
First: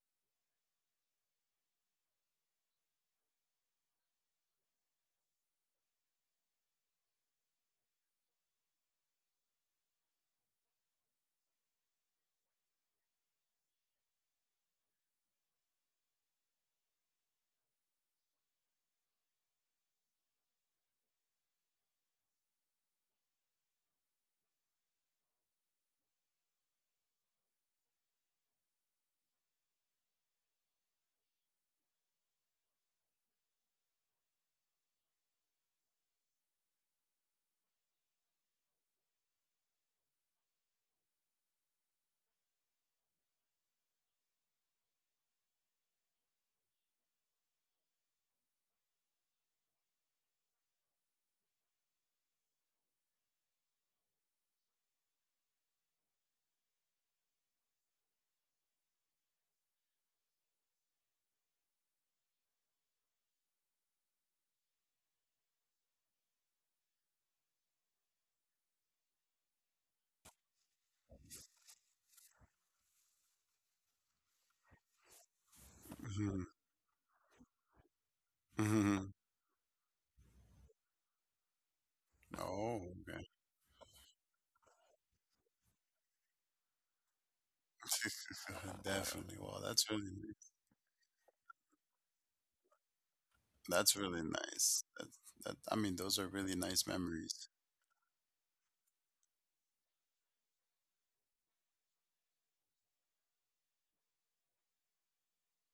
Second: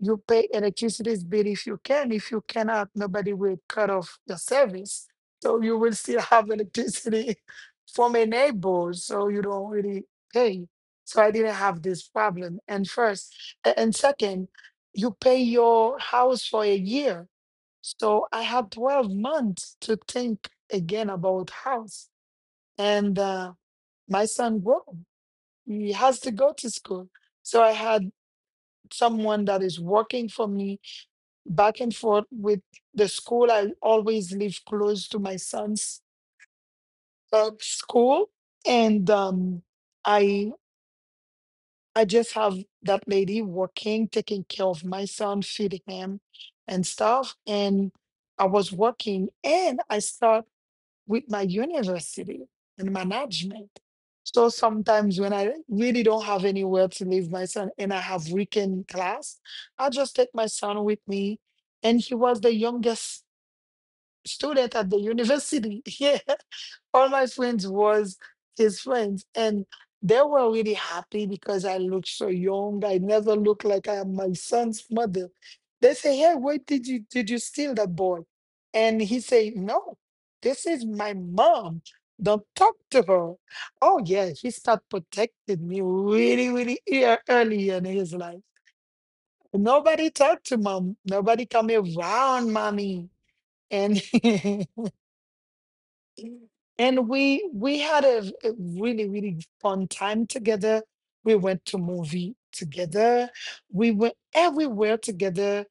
Speaker 2: you pay electricity bill if you can. If you cannot, nobody will cut off the service. So you will still have electricity from a neighbor. So you don't really pay. So I didn't have this problem. And first, a- and second, you pay your house for a year. So I had twelve months to think again about house. And uh, my son grew. He has to go to school. So I had someone that is working for me back and forth with the school. I always live close to my son's uh, school, and um, I I just have that lady working, taking care of my son, feeding him, and stuff. And I was working, and I start with my university and management. So sometimes when I really don't have anywhere to leave my son and I have weekend class, I just take my son with me and he was the youngest student at the university. Yeah. All my friends was his friends. And they were really happy because I looked so young. I never looked like I am my son's mother. They say, "Hey,
Speaker 1: Mhm,
Speaker 2: where did you did you steal that boy?" And
Speaker 1: mhm.
Speaker 2: he say, "No, this is my mom. Don't talk
Speaker 1: Oh,
Speaker 2: to
Speaker 1: okay.
Speaker 2: her." Oh yeah, he started protecting me really, really ear- early in his life.
Speaker 1: Definitely. Well, that's really
Speaker 2: Nobody
Speaker 1: nice.
Speaker 2: talked to mom. Nobody come around mommy.
Speaker 1: That's
Speaker 2: And
Speaker 1: really nice. That, that I mean, those are really nice
Speaker 2: and
Speaker 1: memories.
Speaker 2: we we had a, v- a really really fun time together. We went to movie together. We went everywhere together.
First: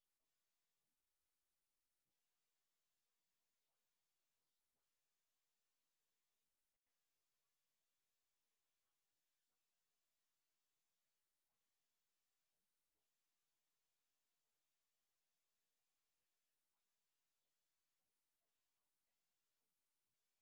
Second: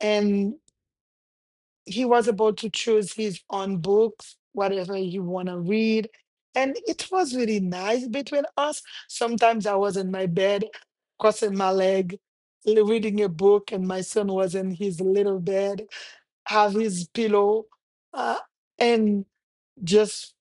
Speaker 2: And he was about to choose his own books, whatever you want to read. And it was really nice between us. Sometimes I was in my bed, crossing my leg, l- reading a book, and my son was in his little bed, have his pillow, uh, just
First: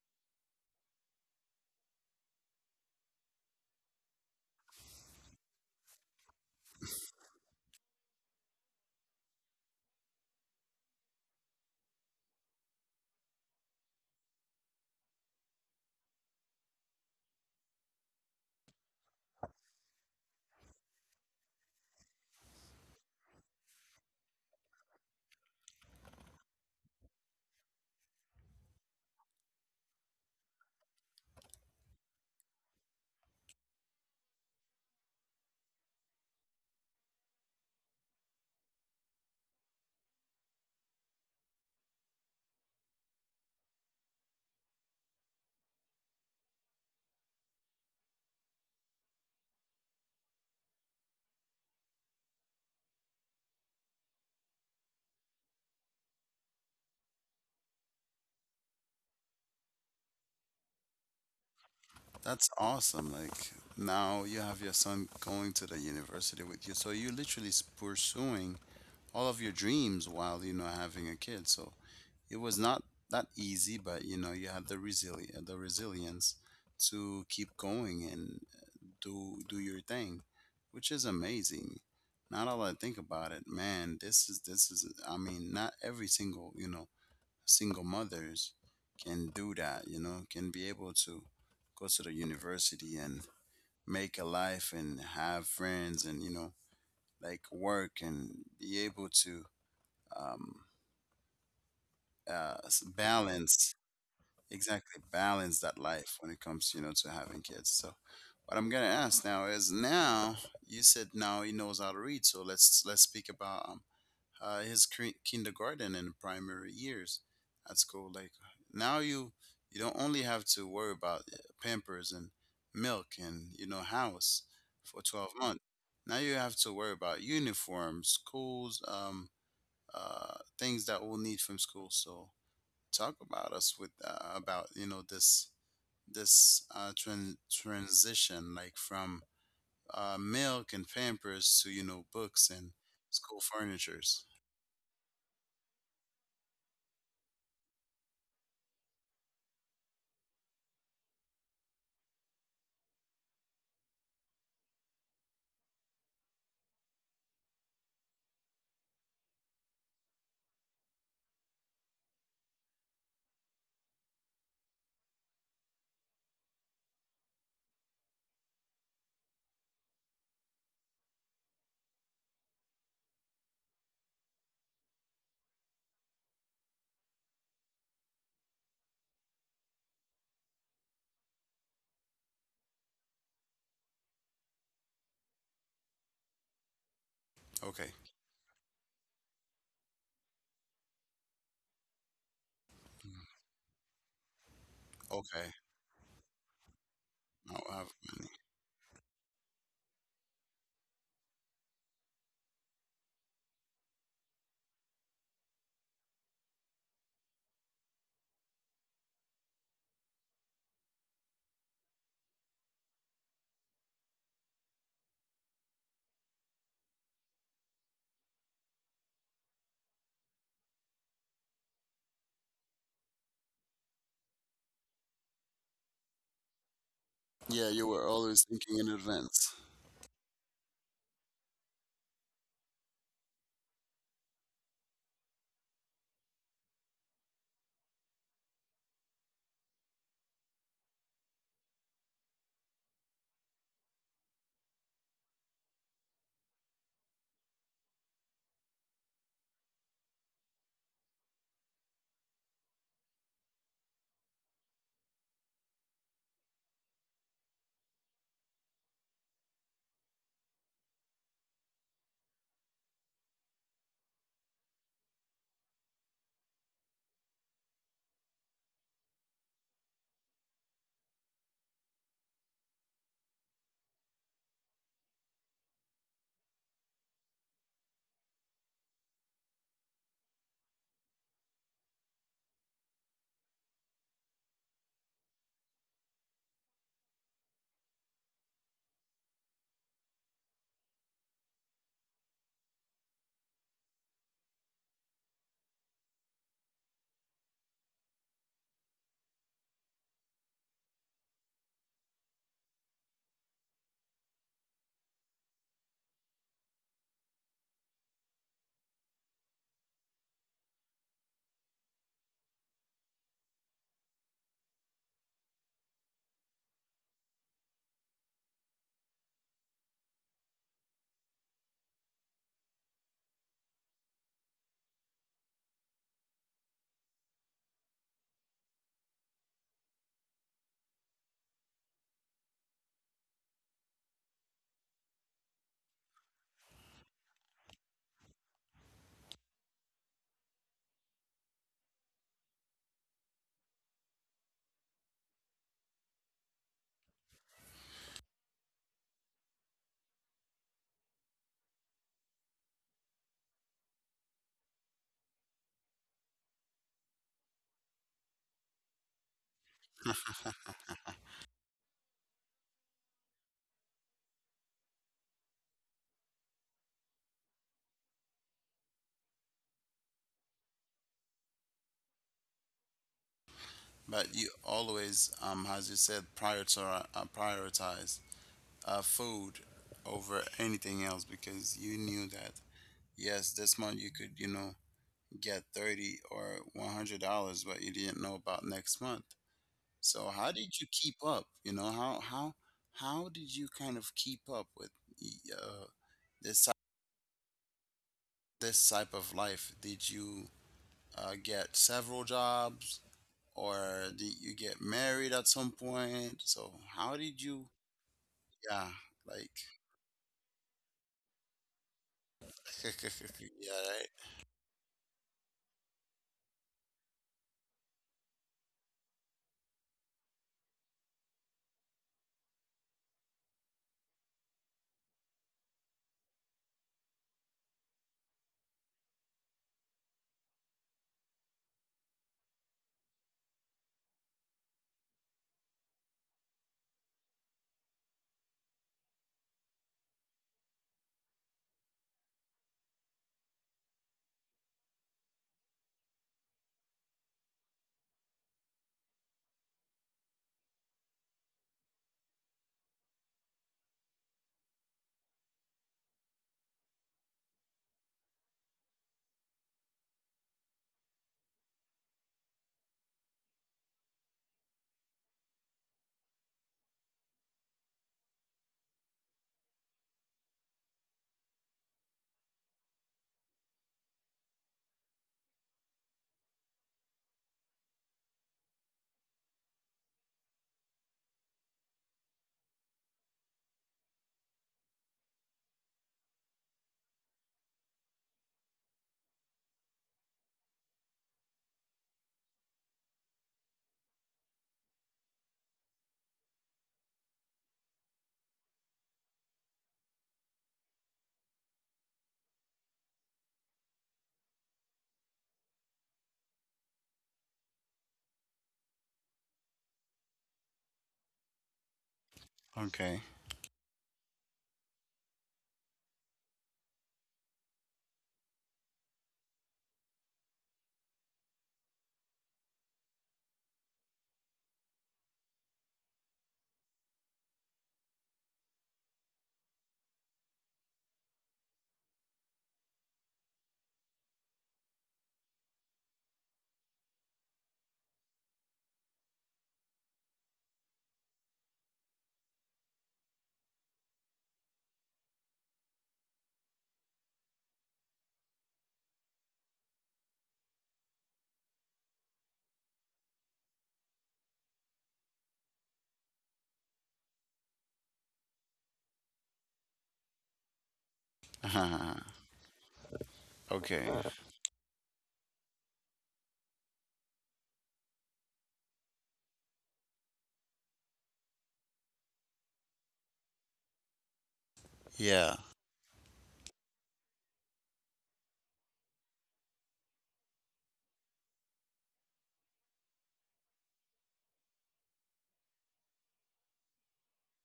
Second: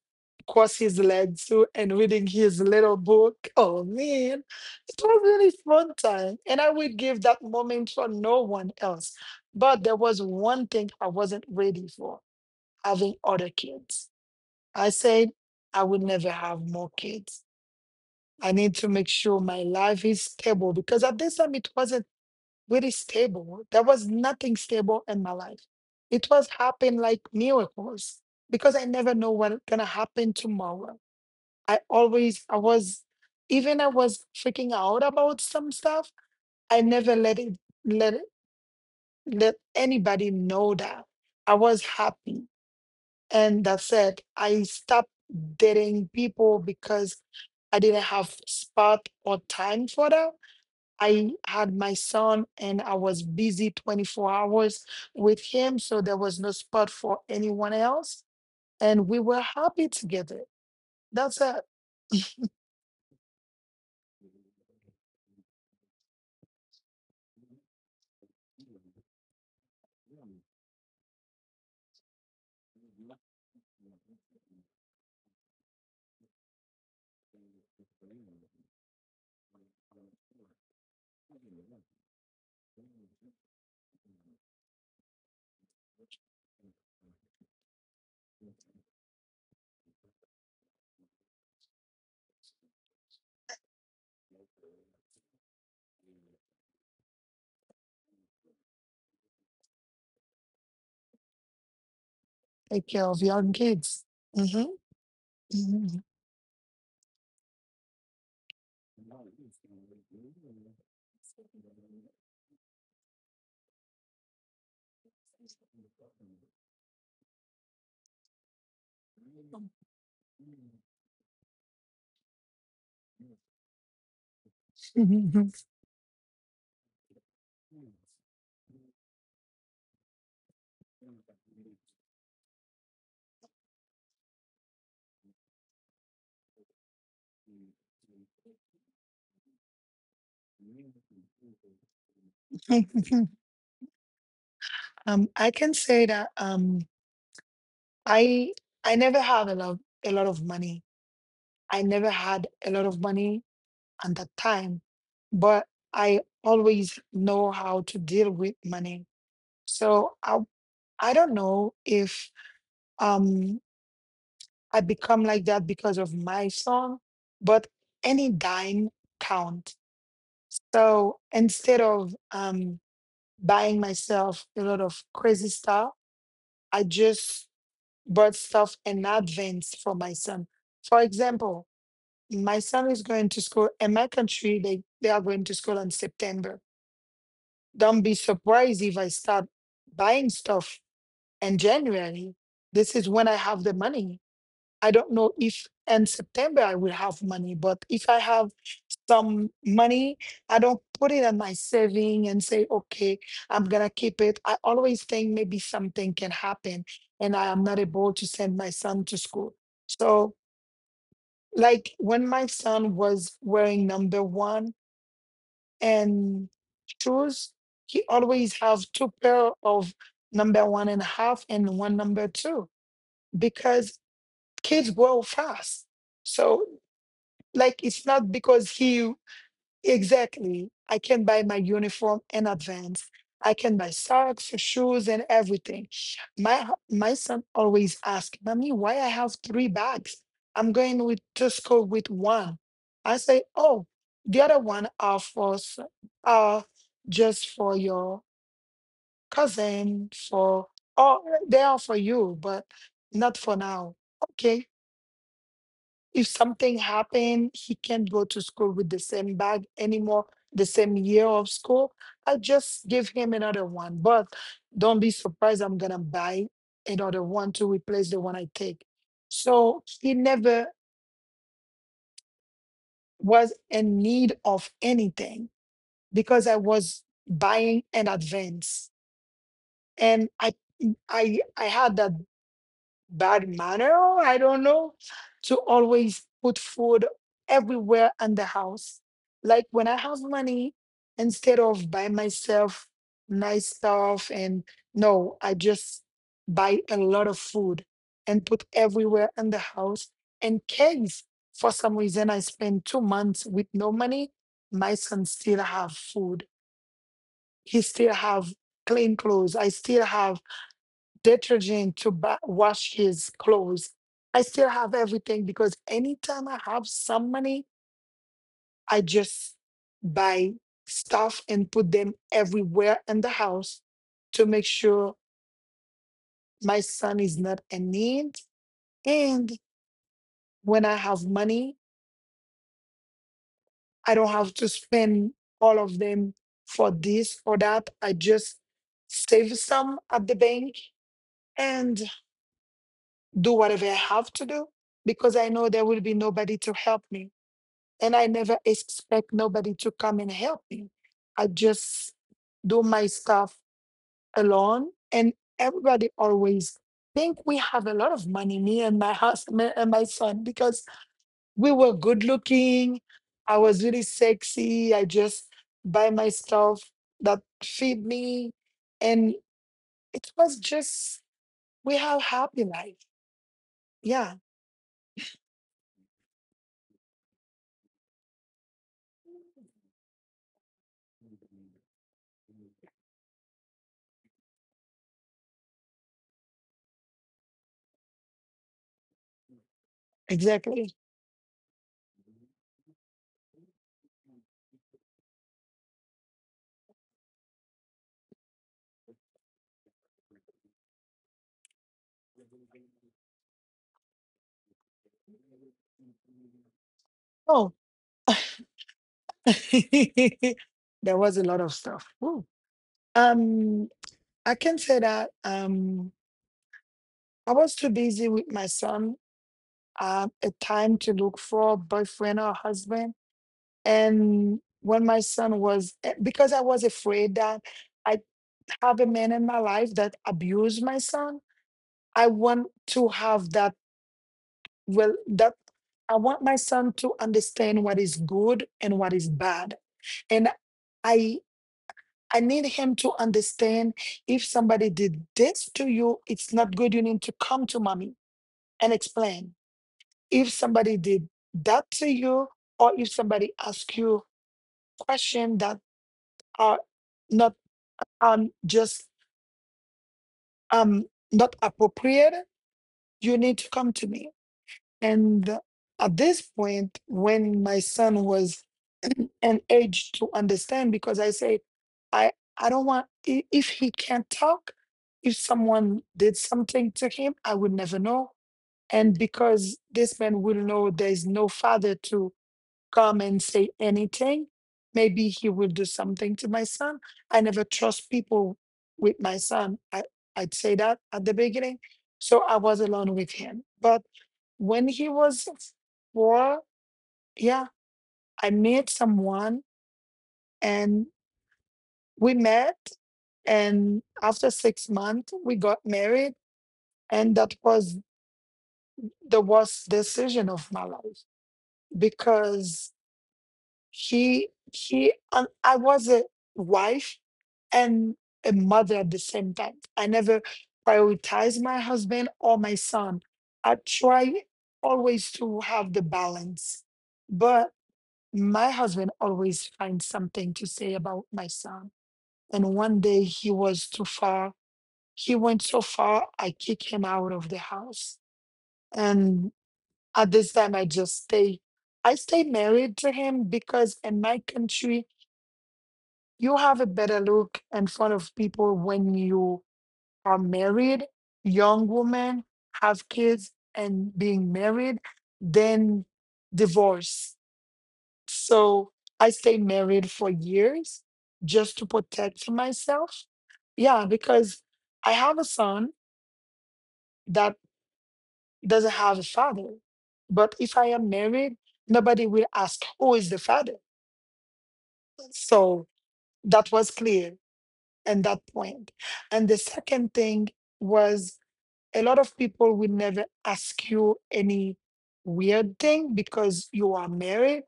Speaker 2: cross his legs too and reading his little book. Oh man, it was really fun time. And I would give that moment for no one else. But there was one thing I wasn't ready for: having other kids. I said, I would never have more kids. I need to make sure my life is stable because at this time it wasn't really stable. There was nothing stable in my life. It was happening like miracles because I never know what's gonna happen tomorrow. I always, I was, even I was freaking out about some stuff, I never let it, let it, let anybody know that I was happy. And that's it. I stopped dating people because I didn't have spot or time for them. I had my son and I was busy twenty-four hours with him. So there was no spot for anyone else. And we were happy together. That's it.
Speaker 1: That's awesome. Like, now you have your son going to the university with you, so you're literally s- pursuing all of your dreams while, you know, having a kid. So it was not that easy, but you know you had the resili the resilience to keep going and do do your thing, which is amazing. Not all I think about it, man. This is this is. I mean, not every single you know single mothers can do that. You know, can be able to go to the university and make a life and have friends and, you know, like, work, and be able to um, uh, s-
Speaker 2: Take care of young
Speaker 1: balance,
Speaker 2: kids. Mhm.
Speaker 1: exactly, balance that
Speaker 2: Mhm.
Speaker 1: life when it comes, you know, to having kids. So what I'm gonna ask now is, now you said now he knows how to read, so let's let's speak about um uh, his cre- kindergarten and primary years at school. Like, now you you don't only have to worry about uh, Pampers and milk, and, you know, house for twelve
Speaker 2: Mhm.
Speaker 1: months. Now you have to worry about uniforms, schools, um, uh, things that we'll need from school. So talk about us with, uh, about, you know, this this uh, tran- transition like from uh, milk and Pampers to, you know, books and
Speaker 2: Mhm.
Speaker 1: school furnitures.
Speaker 2: um, I can say that um, I I never have a lot a lot of money. I never had a lot of money at that time, but I always know how to deal with money. So I I don't know if um I become like that because of my song, but any dime count. So instead of um buying myself a lot of crazy stuff, I just bought stuff in advance for my son. For example, my son is going to school in my country, they, they are going to school in September.
Speaker 1: Okay,
Speaker 2: Don't be surprised if I start buying stuff in January. This is when I have the money. I don't know
Speaker 1: okay.
Speaker 2: if in September I will have money,
Speaker 1: I-
Speaker 2: but if
Speaker 1: I-
Speaker 2: I have some money, I don't put it in my saving and say, okay, I'm gonna keep it. I always think maybe something can happen and I am not able to send my son to school. So like when my son was wearing number one and shoes, he always have two pair of number one and a half and one number two because kids grow fast. So
Speaker 1: yeah,
Speaker 2: like
Speaker 1: you
Speaker 2: it's
Speaker 1: were
Speaker 2: not
Speaker 1: always
Speaker 2: because
Speaker 1: thinking in
Speaker 2: he
Speaker 1: advance.
Speaker 2: Exactly. I can buy my uniform in advance. I can buy socks, shoes, and everything. My hu- my son always asks, "Mommy, why I have three bags? I'm going with to school with one." I say, "Oh, the other one are for s- are just for your cousin, for oh, they are for you, but not for now." Okay, if something happened, he can't go to school with the same bag anymore, the same year of school. I'll just give him another one. But don't be surprised, I'm gonna buy another one to replace the one I take. So he never was in need of anything because I was buying in advance. And I I I had that bad manner, I don't know, to always put food everywhere in the house. Like when I have money, instead of buy myself nice stuff and no, I just buy a lot of food and put everywhere in the house. In case for some reason I spend two months with no money, my son still have food. He still have clean clothes. I still have detergent to ba- wash his clothes. I still have everything because anytime I have some money, I just buy stuff and put them everywhere in the house to make sure my son is not in need. And when I have money, I don't have to spend all of them for this or that. I just save some at the bank and do whatever I have to do because I know there will be nobody to help me and I never expect nobody to come and help me. I just do my stuff alone, and everybody always think we have a lot of money, me and my husband and my son, because we were good looking. I was really sexy. I just buy my stuff that feed me, and it was just we have happy life.
Speaker 1: But
Speaker 2: Yeah,
Speaker 1: you always, um, as you said, prioritize uh, prioritize uh, food over anything else, because you knew that, yes, this month you could, you know, get thirty or one hundred dollars, but you didn't know about next month. So how did you
Speaker 2: exactly.
Speaker 1: keep up, you know, how how how did you kind of keep up with, uh, this ty- this type of life? Did you uh, get several jobs, or did you get married at some point? So how did you?
Speaker 2: Oh,
Speaker 1: Yeah. Like.
Speaker 2: there was a lot of stuff. Woo. Um,
Speaker 1: Yeah.
Speaker 2: I can say that um, I was too busy with my son uh, at time to look for a boyfriend or husband. And when my son was, eh, because I was afraid that I have a man in my life that abused my son, I want to have that, well, that I want my son to understand what is good and what is bad. And I, I need him to understand if somebody did this to you, it's not good. You need to come to mommy and explain if somebody did that to you or if somebody asked you question that are not um just um not appropriate. You need to come to me. And at this point when my son was an age to understand, because I say i I don't want i- if he can't talk, if someone did something to him I would never know. And because this man will know there is no father to come and say anything, maybe he will do something to my son. I never trust people with my son. I, I'd say that at the beginning. So I was alone with him. But when he was four, yeah, I met someone and we met. And after six months, we got married. And that was the worst decision of my life
Speaker 1: Right,
Speaker 2: because
Speaker 1: okay.
Speaker 2: He he and I was a wife and a mother at the same time. I never prioritized my husband or my son. I try always to have the balance, but my husband always finds something to say about my son. And one day he was too far. He went so far, I kicked him out of the house. And at this time, I just stay. I stay married to him because in my country, you have a better look in front of people when you are married, young woman, have kids, and being married, then divorce. So I stayed married for years just to protect myself. Yeah,
Speaker 1: Okay.
Speaker 2: because I have a son that doesn't have a father. But if I am married, nobody will ask who is the father.
Speaker 1: Yeah,
Speaker 2: So that was clear and that point. And the second thing was a lot of people will never ask you any weird thing because you are married.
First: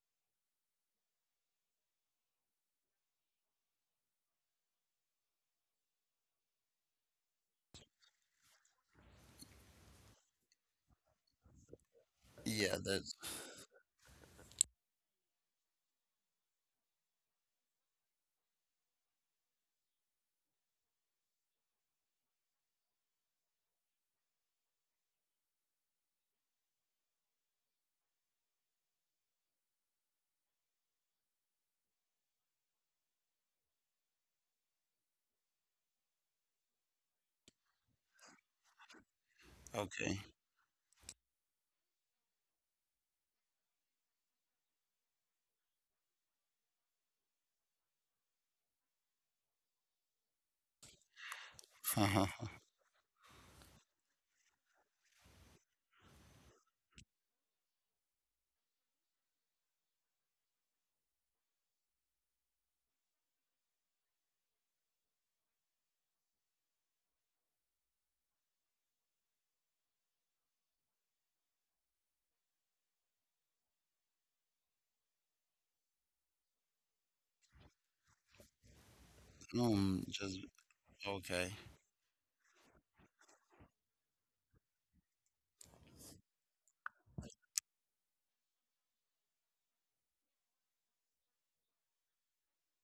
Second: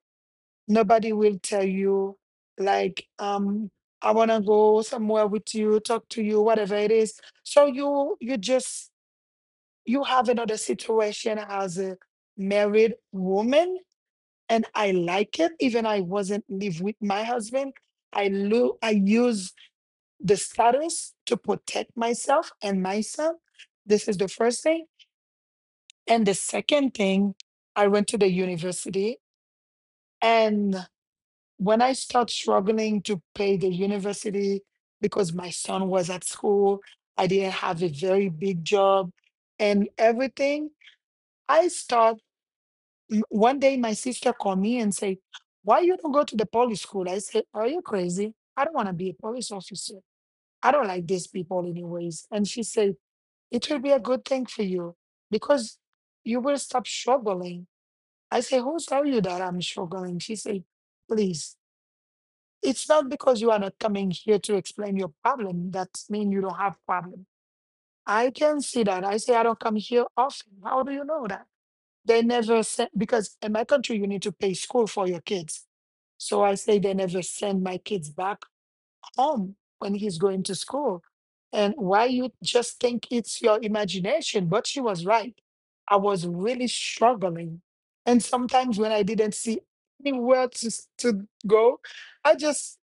Speaker 2: Nobody will tell you like, um, I wanna go somewhere with you, talk to you, whatever it is. So you you just you have another situation as a
Speaker 1: yeah,
Speaker 2: married
Speaker 1: that's
Speaker 2: woman, and I like it. Even I wasn't live with my husband. I lo- I use the status to protect myself and myself. This is the first thing. And the second thing, I went to the university. And when I started struggling to pay the university because my son was at school, I didn't have a very big job and
Speaker 1: okay.
Speaker 2: everything, I start m- one day my sister called me and say, why you don't go to the police school? I said, are you crazy? I don't want to be a police officer. I don't like these people anyways. And she said, it will be a good thing for you because you will stop struggling. I say, who tell you that I'm struggling? She say, please, it's not because you are not coming here to explain your problem. That means you don't have problem. I can see that. I say, I don't come here often. How do you know that? They never send, because in my country, you need to pay school for your kids. So I say, they never send my kids back home when
Speaker 1: Um
Speaker 2: he's
Speaker 1: just
Speaker 2: going to school.
Speaker 1: okay.
Speaker 2: And why you just think it's your imagination, but she was right. I was really struggling. And sometimes when I didn't see anywhere to, s- to go, I just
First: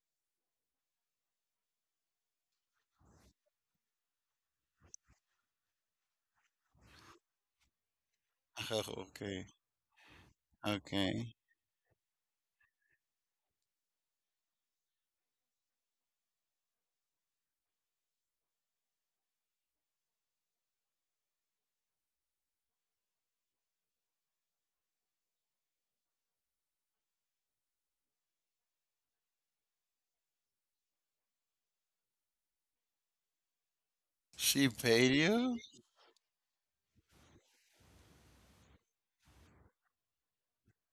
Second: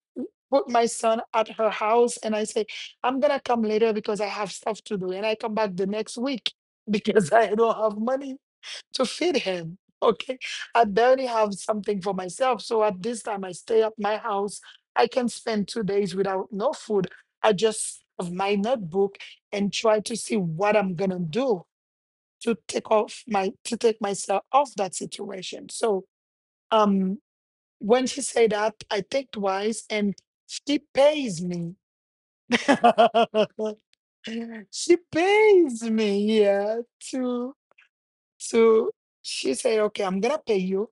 Speaker 2: put my son at her house and I say, I'm gonna come later because I have stuff to do. And I come back the next week because I don't have money to feed
Speaker 1: Okay.
Speaker 2: him. Okay. I barely
Speaker 1: Okay.
Speaker 2: have something for myself. So at this time, I stay at my house. I can spend two days without no food. I just have my notebook and try to see what I'm gonna do to take off my to take myself off that situation. So um when she said that, I think twice and she pays me.
Speaker 1: She
Speaker 2: She
Speaker 1: paid you?
Speaker 2: pays me, yeah, to to she said, okay, I'm gonna pay you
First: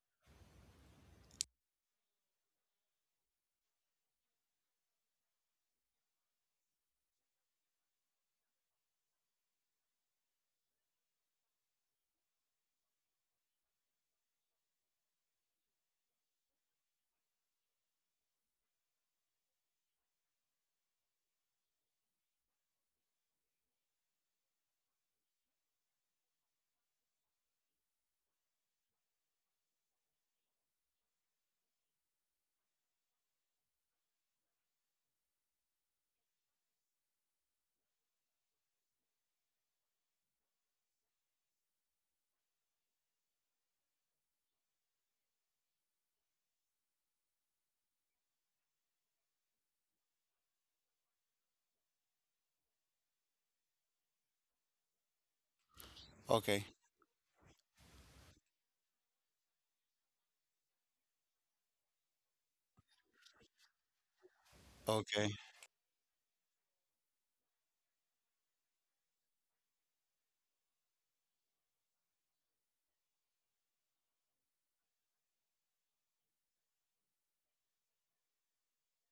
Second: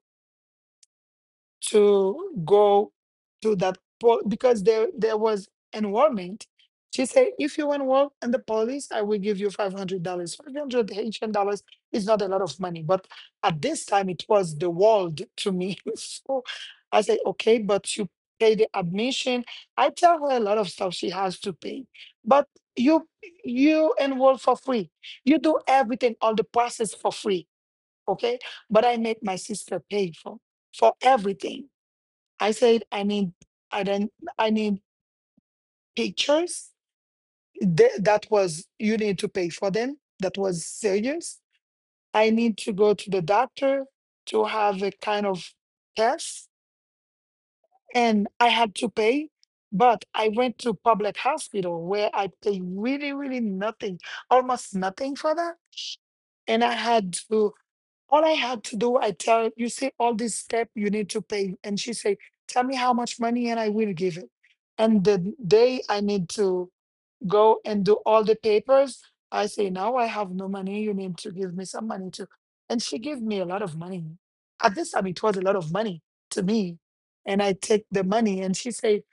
Speaker 2: to go to that po- because there there was enrollment. She said, if you enroll in the police, I will give you five hundred dollars. Five hundred Haitian dollars is not a lot of money, but at this time it was the world to me. So I said, okay, but you pay the admission. I tell her a lot of stuff she has to pay, but you you enroll for free. You do everything, all the process for free. Okay, but I made my sister pay for for everything. I said, I need, I don't, I need pictures. Th- that was, you need to pay for them. That was serious. I need to go to the doctor to have a kind of test. And I had to pay, but I went to public hospital where I paid really, really nothing, almost nothing for that. And
Speaker 1: Okay.
Speaker 2: I had to all I had to do, I tell her, you see all these step you need to pay. And she say, tell me how much money and I will give it. And
Speaker 1: Okay.
Speaker 2: the day I need to go and do all the papers, I say, now I have no money. You need to give me some money too. And she gave me a lot of money. At this time, it was a lot of money to me. And I take the money and she say,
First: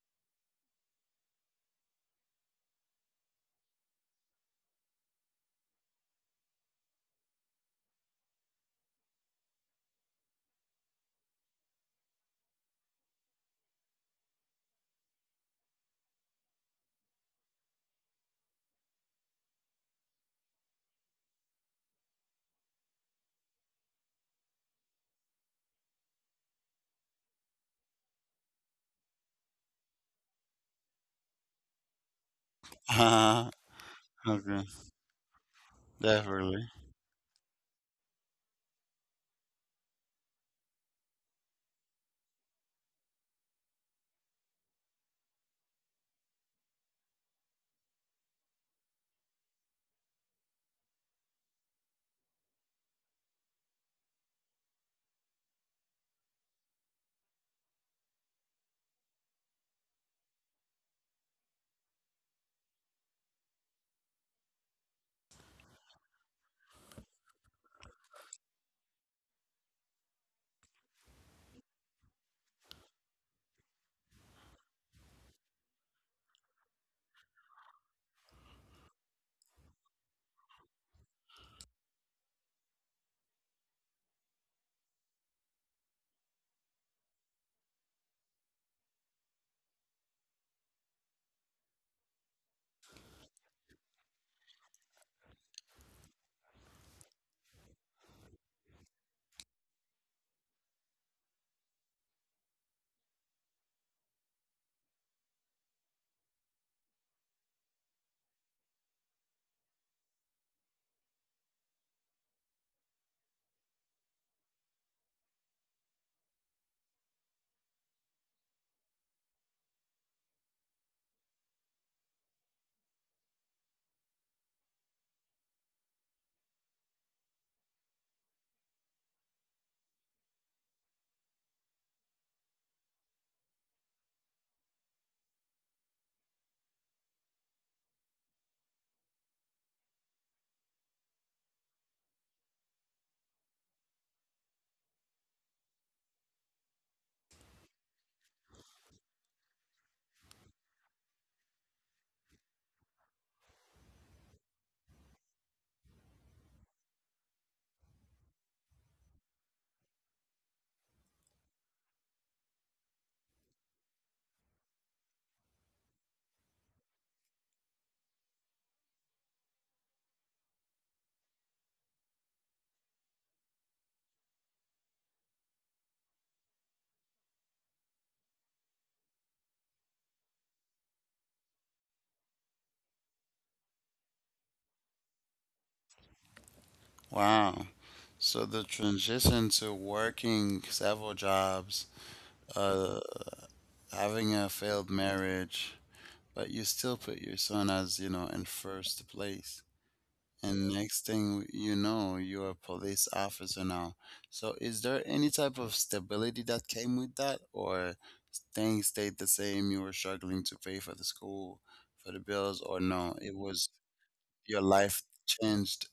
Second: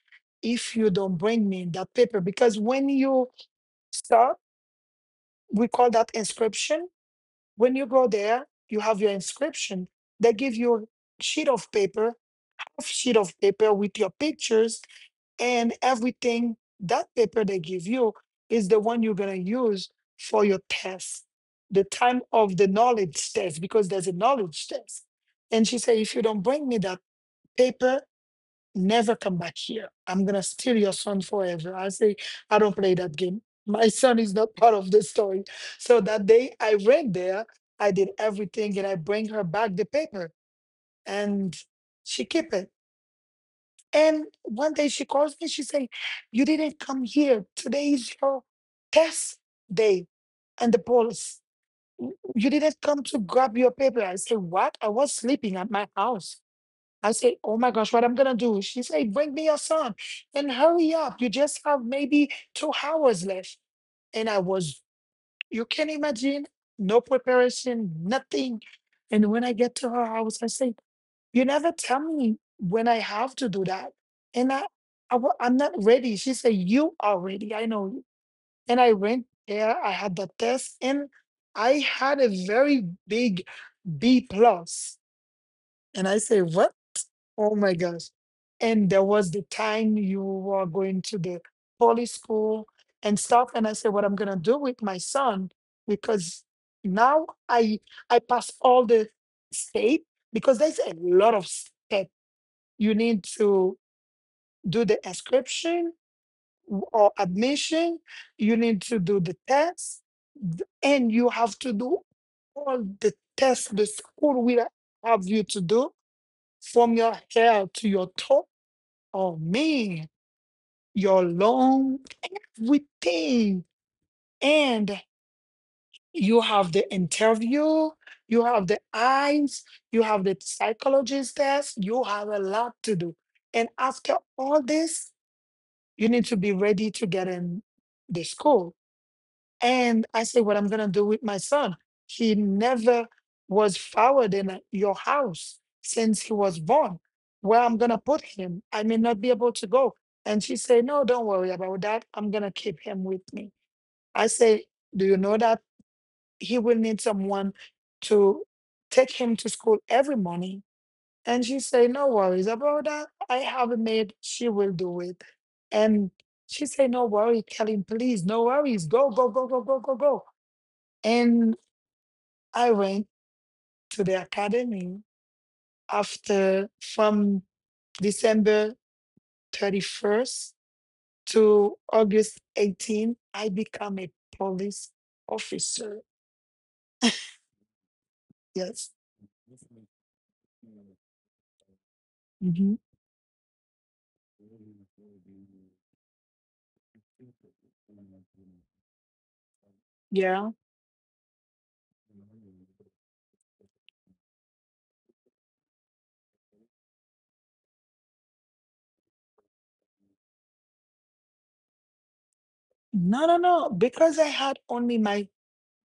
Speaker 2: if you don't bring me that paper, because when you start, we call that inscription. When you go there, you have your inscription. They give you a sheet of paper, half sheet of paper with your pictures and everything. That paper they give you is the one you're gonna use for your test, the time of the knowledge test, because there's a knowledge test. And she said, if you don't bring me that paper, never come back here. I'm gonna steal your son forever. I say, I don't play that game.
Speaker 1: Uh,
Speaker 2: My son is not
Speaker 1: okay.
Speaker 2: part of the story. So that day
Speaker 1: Definitely.
Speaker 2: I ran there, I did everything and I bring her back the paper, and she keep it. And one day she calls me, she say, you didn't come here. Today is your test day and the police. You didn't come to grab your paper. I say, what? I was sleeping at my house. I said, oh my gosh, what I'm gonna do? She said, bring me your son and hurry up. You just have maybe two hours left. And I was, you can imagine, no preparation, nothing. And when I get to her house, I say, you never tell me when I have to do that. And I, I wa- I'm not ready. She said, you are ready. I know you. And I went there, I had the test, and I had a very big B plus. And I say, what? Oh my gosh. And there was the time you were going to the poly school and stuff. And I said, what I'm gonna do with my son, because now I I pass all the state because there's a lot of step. You need to do the inscription w- or admission, you need to do the test, th- and you have to do all the tests the school will have you to do from your hair to your toe. Oh man, your long everything. And you have the interview, you have the eyes, you have the psychologist test, you have a lot to do. And after all this, you need to be ready to get in the school. And I say, what I'm going to do with my son. He never was forward in a- your house since he was born. Where I'm going to put him, I may not be able to go. And she said, no, don't worry about that. I'm going to keep him with me. I say, do you know that he will need someone to take him to school every morning? And she said, no worries about that. I have a maid. She will do it. And she said, no worry, Kelly, please, no worries. Go, go, go, go, go, go, go. And I went to the academy after from December thirty-first to August eighteenth. I become a police officer.
Speaker 1: Wow. So the
Speaker 2: Yes.
Speaker 1: transition to working several jobs,
Speaker 2: Mhm.
Speaker 1: uh, having a failed marriage, but you still put your son as, you know, in first place.
Speaker 2: Yeah.
Speaker 1: And next thing you know, you're a police officer now. So, is there any type of stability that came with that, or things stayed the same? You were struggling to pay for the school, for the bills, or no?
Speaker 2: No,
Speaker 1: It
Speaker 2: no,
Speaker 1: was
Speaker 2: no. Because I
Speaker 1: your
Speaker 2: had only
Speaker 1: life
Speaker 2: my
Speaker 1: changed.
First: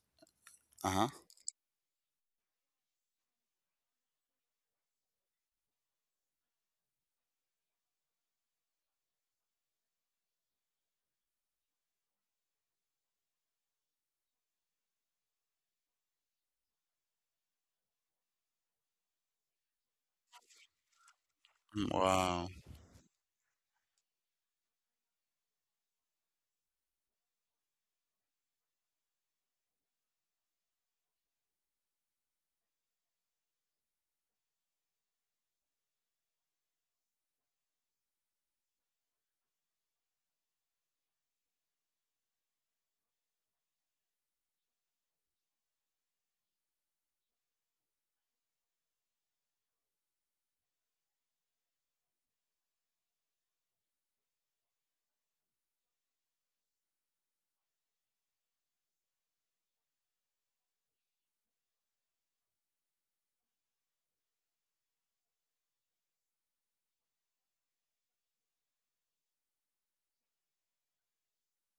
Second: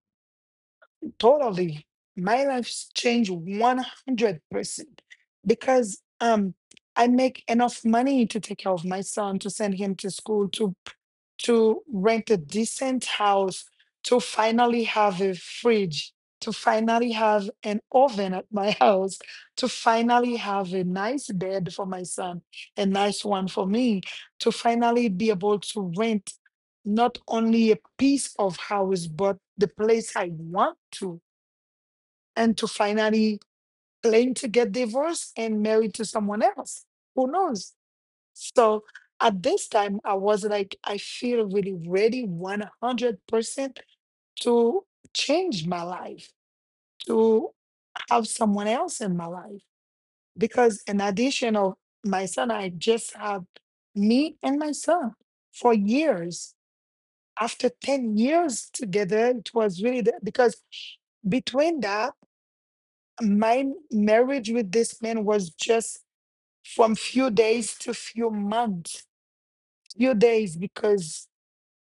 Speaker 1: Uh huh.
Speaker 2: totally my life's changed one hundred percent because um I make enough money to take care of my son, to send him to school, to to rent a decent house, to finally have a fridge, to finally have an oven at my house, to finally have a nice bed for my son,
Speaker 1: Wow.
Speaker 2: a nice one for me, to finally be able to rent not only a piece of house but the place I want to, and to finally claim to get divorced and married to someone else. Who knows? So at this time, I was like, I feel really ready one hundred percent to change my life, to have someone else in my life. Because in addition of my son, I just had me and my son for years. After ten years together, it was really the, because between that my marriage with this man was just from few days to few months. Few days because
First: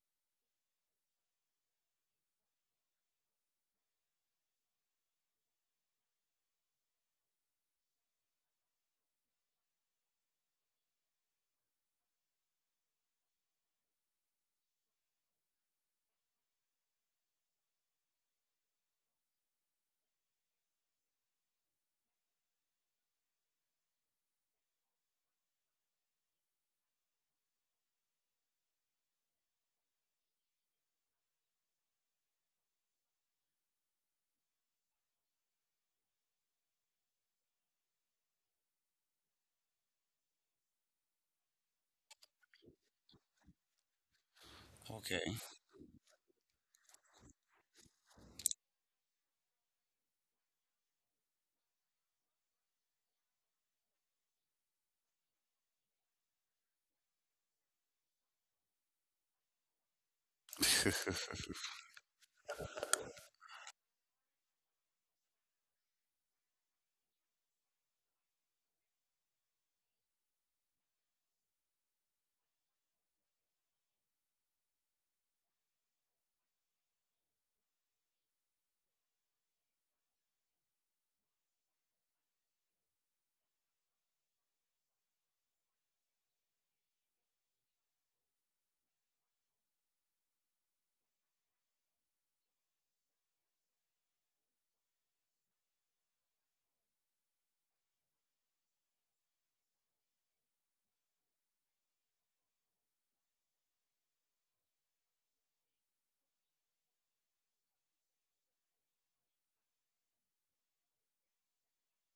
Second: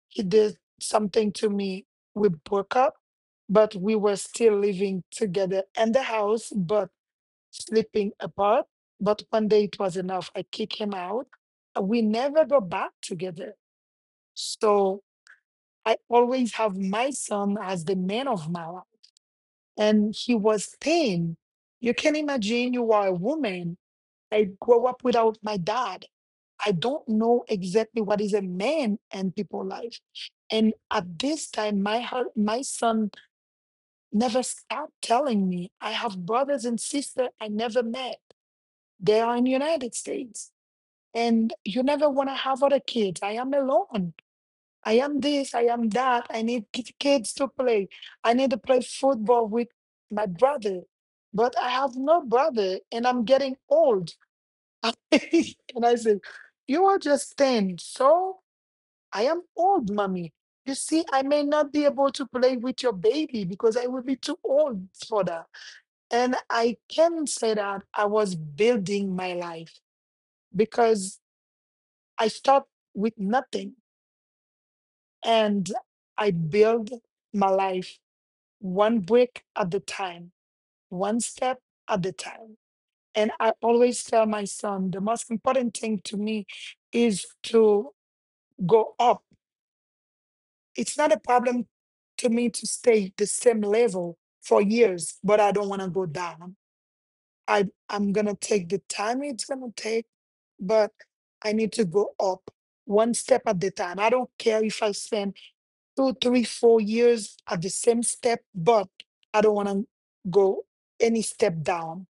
Speaker 2: he did something to me, we broke up, but we were still living together in the house but sleeping apart. But one day it was enough, I kicked him out. Uh, we never go back together. So I always have my son as the man of my life, and he was ten. You can imagine, you are a woman. I grow up without my dad. I don't know exactly what is a man and people life. And at this time, my heart, my son never stopped telling me. I have brothers and sisters I never met. They are in the United States. And you never want to have other kids. I am alone. I am
Speaker 1: Okay.
Speaker 2: this, I am that. I need ki- kids to play. I need to play football with my brother. But I have no brother and I'm getting old. And I said, you are just ten. So I am old, mommy. You see, I may not be able to play with your baby because I will be too old for that. And I can say that I was building my life because I start with nothing and I build my life one brick at the time, one step at the time. And I always tell my son, the most important thing to me is to go up. It's not a problem to me to stay the same level for years, but I don't want to go down. I I'm gonna take the time it's gonna take, but I need to go up one step at the time. I don't care if I spend two, three, four years at the same step, but I don't want to go any step down.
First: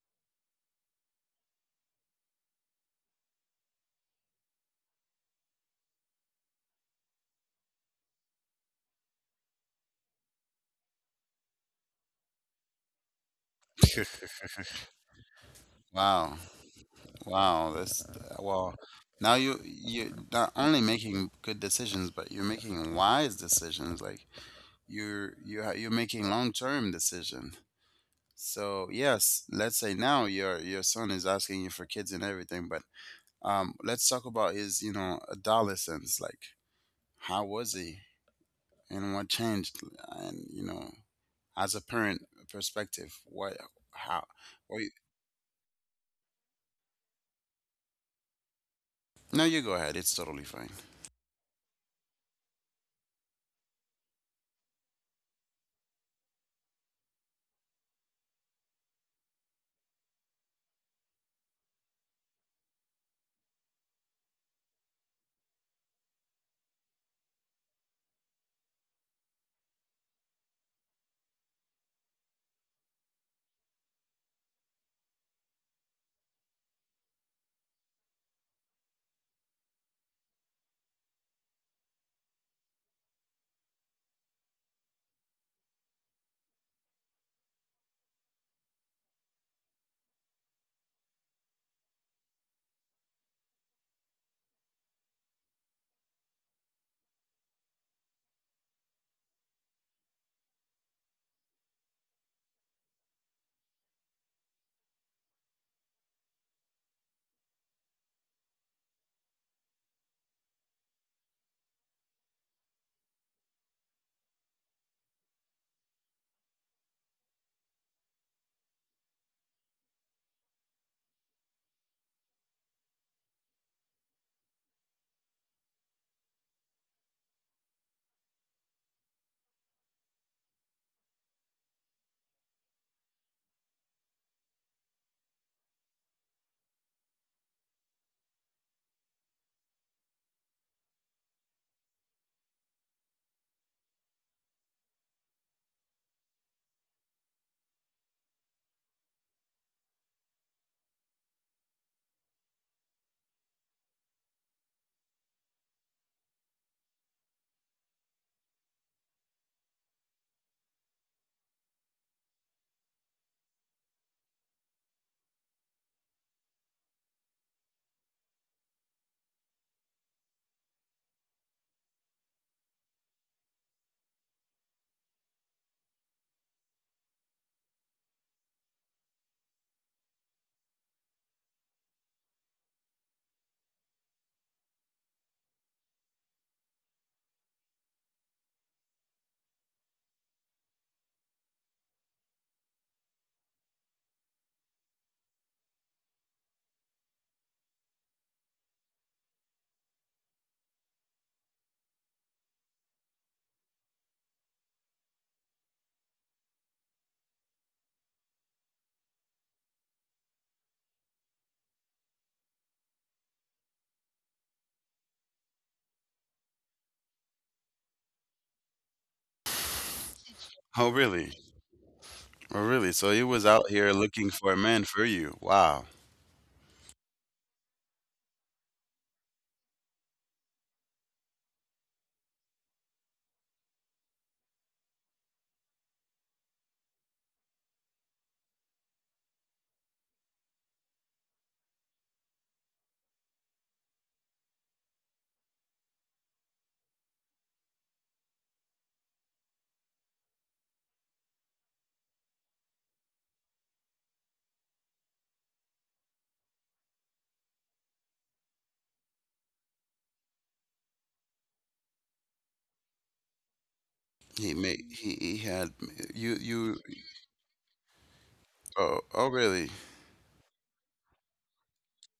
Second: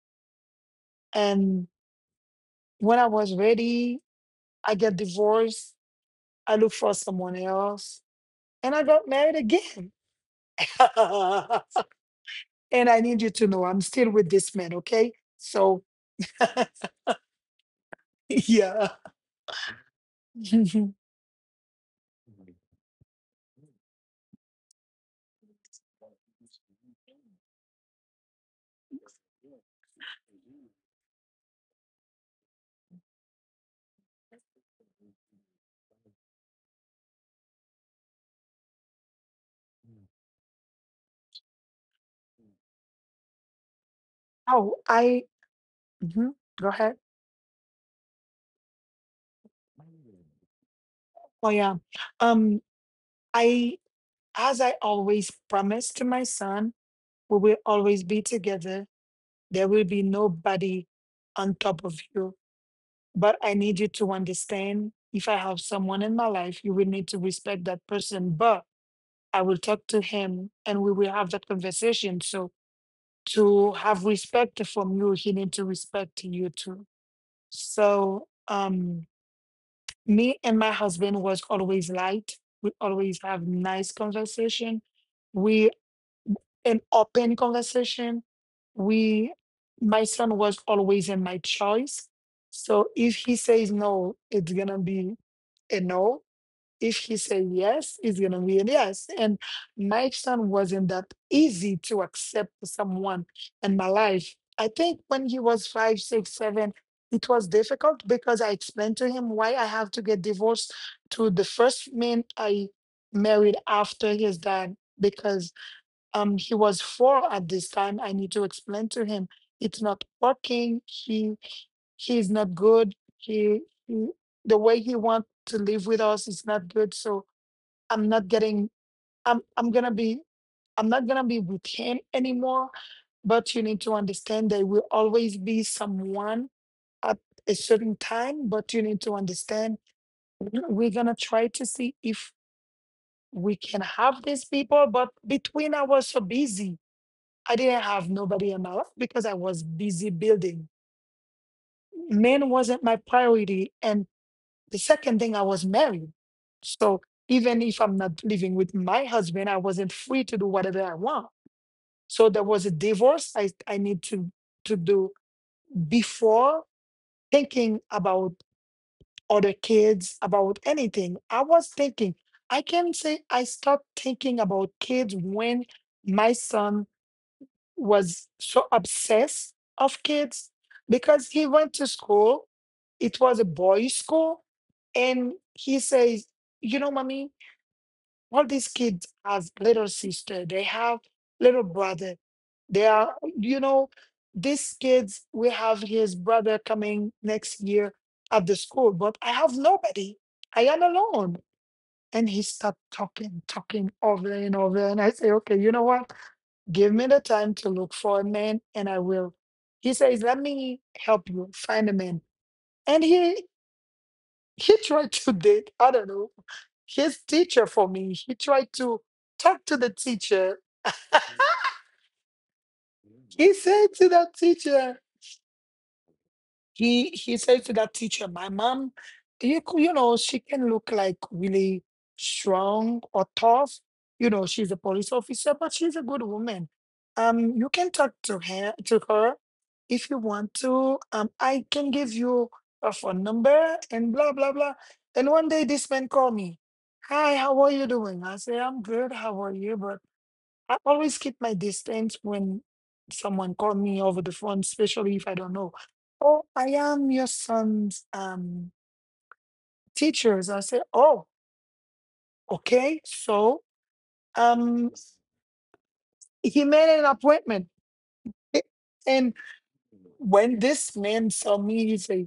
Speaker 2: And when I was ready, I get divorced. I look for someone else, and I got married again. And I need you to know I'm still with this man, okay? So,
Speaker 1: Wow. Wow. That's wow.
Speaker 2: yeah.
Speaker 1: Now you you're not only
Speaker 2: Mhm.
Speaker 1: making good decisions, but you're making wise decisions. Like, you're you're you're making long term decisions. So yes, let's say now your your son is asking you for kids and everything, but um, let's talk about his, you know, adolescence. Like, how was he and what changed, and, you know, as a parent perspective, what, how?
Speaker 2: Oh,
Speaker 1: Or you,
Speaker 2: I mhm. Go ahead.
Speaker 1: no, you go ahead. It's totally fine.
Speaker 2: Oh, yeah. Um, I, as I always promised to my son, we will always be together. There will be nobody on top of you. But I need you to understand, if I have someone in my life, you will need to respect that person. But I will talk to him and we will have that conversation. So to have respect from you, he need to respect you too. So um me and my husband was always light. We always have nice conversation. We an open conversation. We my son was always in my choice. So if he says no, it's gonna be a no. If he said yes, it's gonna be a yes. And my son wasn't that easy to accept someone in my life. I think when he was five, six, seven, it was difficult because I explained to him why I have to get divorced to the first man I married after his dad, because um he was four at this time. I need to explain to him it's not working. He he's not good. He, he the way he wants to live with us is not good. So I'm not getting I'm I'm gonna be I'm not gonna be with him anymore. But you need to understand there will always be someone at a certain time, but you need to understand we're gonna try to see if we can have these people, but between I was so busy. I didn't have nobody in my life because I was busy building. Men wasn't my priority. And the second thing, I was married. So even if I'm not living with my husband, I wasn't free to do whatever I want. So there was a divorce I, I need to, to do before thinking about other kids, about anything. I was thinking, I can say I start thinking about kids when my son was so obsessed of kids because he went to school. It was a boys' school, and he says, "You know, mommy, all these kids have little sister. They have little brother. They are, you know, these kids. We have his brother coming next year at the school, but I have nobody. I am alone." And he started talking, talking over and over. And I say, okay, you know what? Give me the time to look for a man and I will. He says, let me help you find a man. And he he tried to date, I don't know, his teacher for me. He tried to talk to the teacher.
Speaker 1: Oh really? Oh really? So he
Speaker 2: He
Speaker 1: was out
Speaker 2: said
Speaker 1: here
Speaker 2: to that
Speaker 1: looking for a man
Speaker 2: teacher,
Speaker 1: for you. Wow.
Speaker 2: He he said to that teacher, "My mom, you c- you know, she can look like really strong or tough. You know, she's a police officer, but she's a good woman. Um, you can talk to her to her if you want to. Um, I can give you her phone number and blah blah blah." And one day, this man called me. Hi, how are you doing? I say, I'm good. How are you, brother? I always keep my distance when someone call me over the phone, especially if I don't know. Oh, I am your son's um, teachers. I say, oh, okay. So
Speaker 1: He made
Speaker 2: um,
Speaker 1: he, he had you
Speaker 2: he
Speaker 1: you
Speaker 2: made an appointment.
Speaker 1: oh,
Speaker 2: And
Speaker 1: oh really.
Speaker 2: when this man saw me, he said,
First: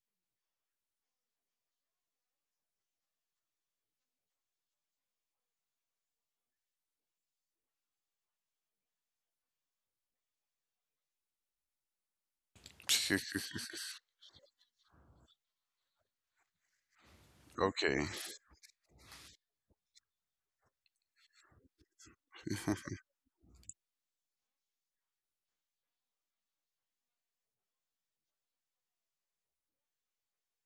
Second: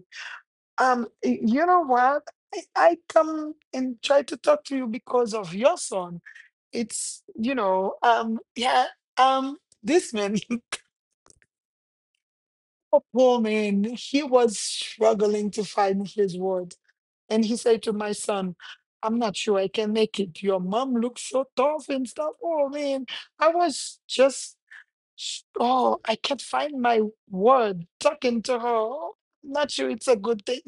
Speaker 2: um, y- you know what? I, I come and try to talk to you because of your son. It's, you know, um, yeah, um, this man. Oh poor man, he was struggling to find his word. And he said to
Speaker 1: Okay.
Speaker 2: my son, I'm not sure I can make it. Your mom looks so tough and stuff. Oh, man, I was just, oh, I can't find my word talking to her. Oh, I'm not sure it's a good thing.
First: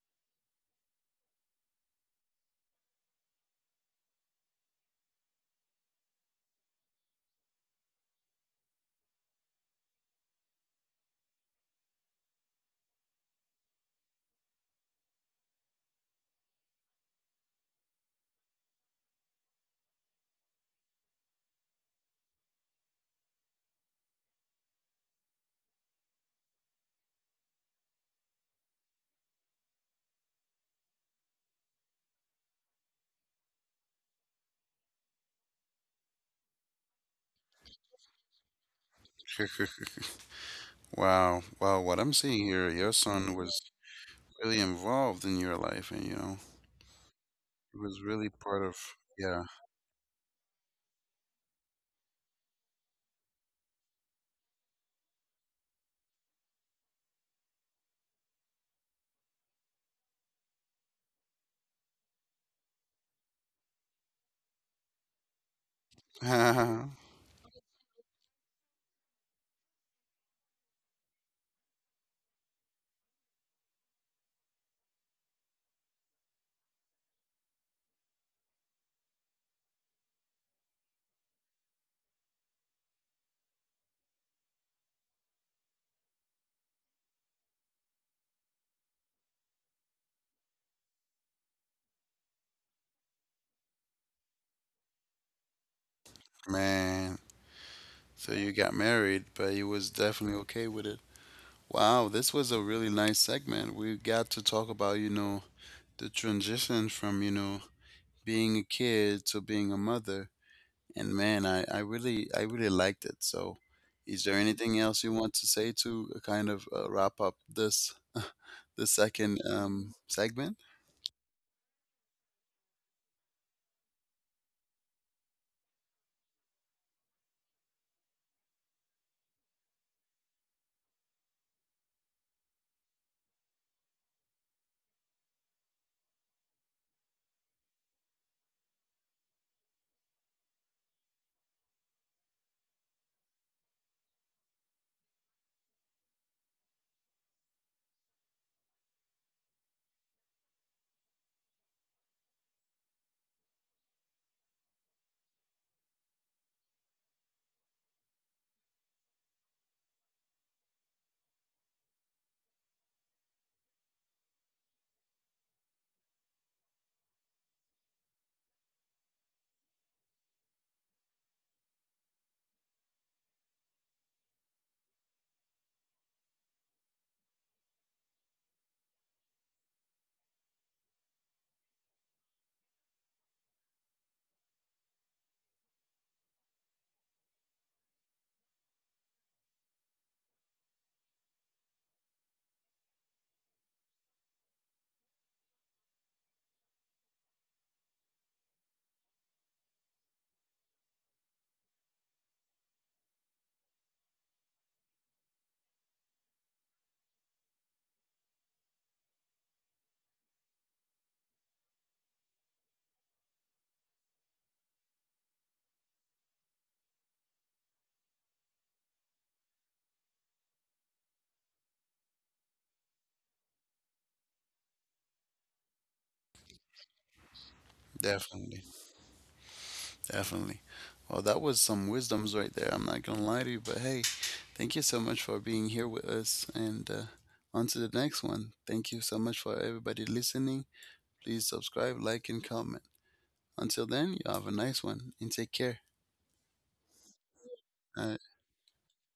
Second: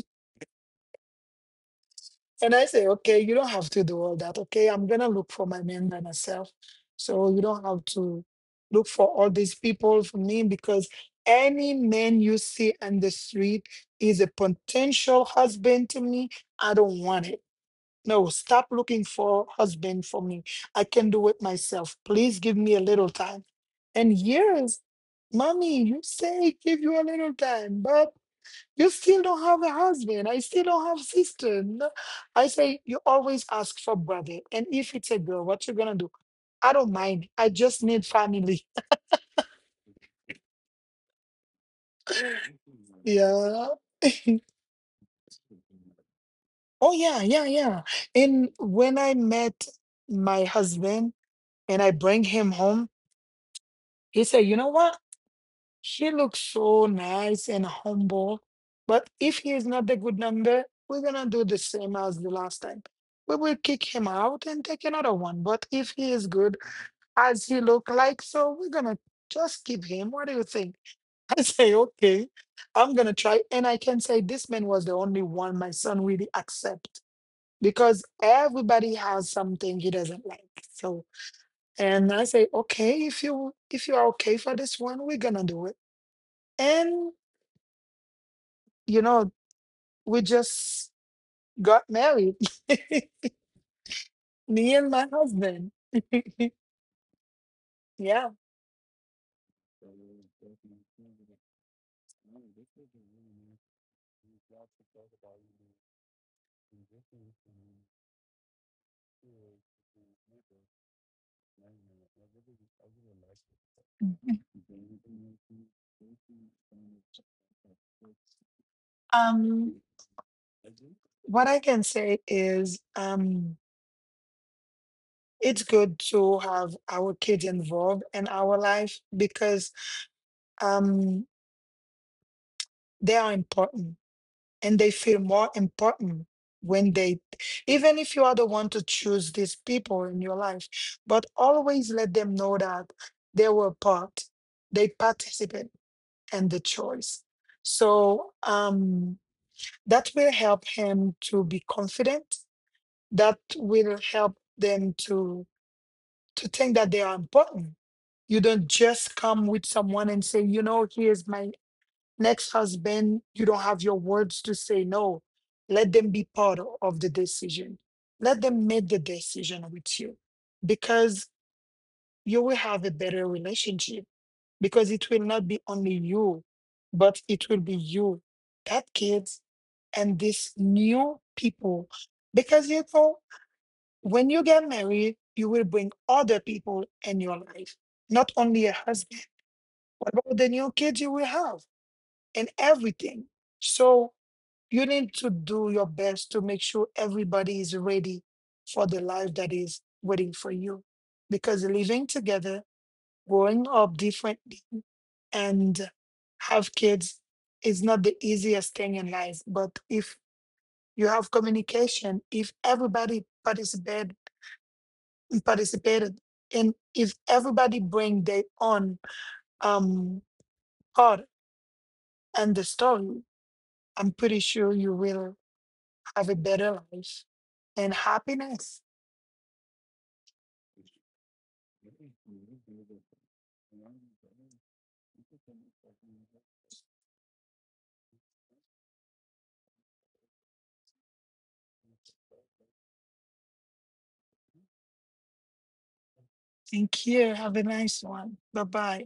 Speaker 2: And I say, okay, you don't have to do all that. Okay, I'm gonna look for my man by myself. So you don't have to look for all these people for me, because any man you see on the street is a potential husband to me. I don't want it. No, stop looking for husband for me. I can do it myself. Please give me a little time. And years, mommy, you say give you a little time, but you still don't have a husband. I still don't have sister. No. I say, you always ask for brother. And if it's a girl, what you gonna do? I don't mind. I just need family.
Speaker 1: Wow. Wow. What I'm seeing here, your son was
Speaker 2: Yeah.
Speaker 1: really involved in your life, and, you know,
Speaker 2: Oh yeah, yeah,
Speaker 1: he
Speaker 2: yeah.
Speaker 1: was really
Speaker 2: And
Speaker 1: part of,
Speaker 2: when I
Speaker 1: yeah.
Speaker 2: met my husband and I bring him home, he said, you know what? He looks so nice and humble. But if he is not a good number, we're gonna do the same as the last time. We will kick him out and take another one. But if he is good as he look like, so we're gonna just keep him. What do you think? I say, okay, I'm gonna try. And I can say this man was the only one my son really accept, because everybody has something he doesn't like. So and I say, okay, if you if you are okay for this one, we're gonna do it. And you know, we just got married. Me and my husband.
Speaker 1: Man.
Speaker 2: Yeah.
Speaker 1: So you got married, but he was definitely okay with it. Wow. This was a really nice segment. We got to talk about, you know, the transition from, you know, being a kid to being a mother. And, man, I, I really I really liked it. So, is there anything else you want to say to, uh, kind of, uh, wrap up this the second,
Speaker 2: Um,
Speaker 1: um, segment?
Speaker 2: what I can say is um it's good to have our kids involved in our life because um they are important, and they feel more important when they even if you are the one to choose these people in your life, but always let them know that they were part, they participate and the choice. So um, that will help him to be confident. That will help them to to think that they are important. You don't just come with someone and say, you know, here's my next husband. You don't have your words to say no. Let them be part o- of the decision. Let them make the decision with you, because you will have a better relationship because it will not be only you, but it will be you, that kids, and these new people. Because you know, when you get married, you will bring other people in your life, not only a husband. What about the new kids you will have and everything? So you need to do your best to make sure everybody is ready for the life that is waiting for you. Because living together, growing up differently and have kids is not the easiest thing in life, but if you have communication, if everybody participate participated, and if everybody bring their own um part and the story, I'm pretty sure you will have a better life and
Speaker 1: Definitely,
Speaker 2: happiness.
Speaker 1: definitely. Well, that was some wisdoms right there. I'm not gonna lie to you, but hey, thank you so much for being here with us. And, uh, on to the next one. Thank you so much for everybody listening. Please subscribe, like, and comment. Until then, you have a nice one and take care.
Speaker 2: Thank you, have a nice
Speaker 1: Uh,
Speaker 2: one, bye bye.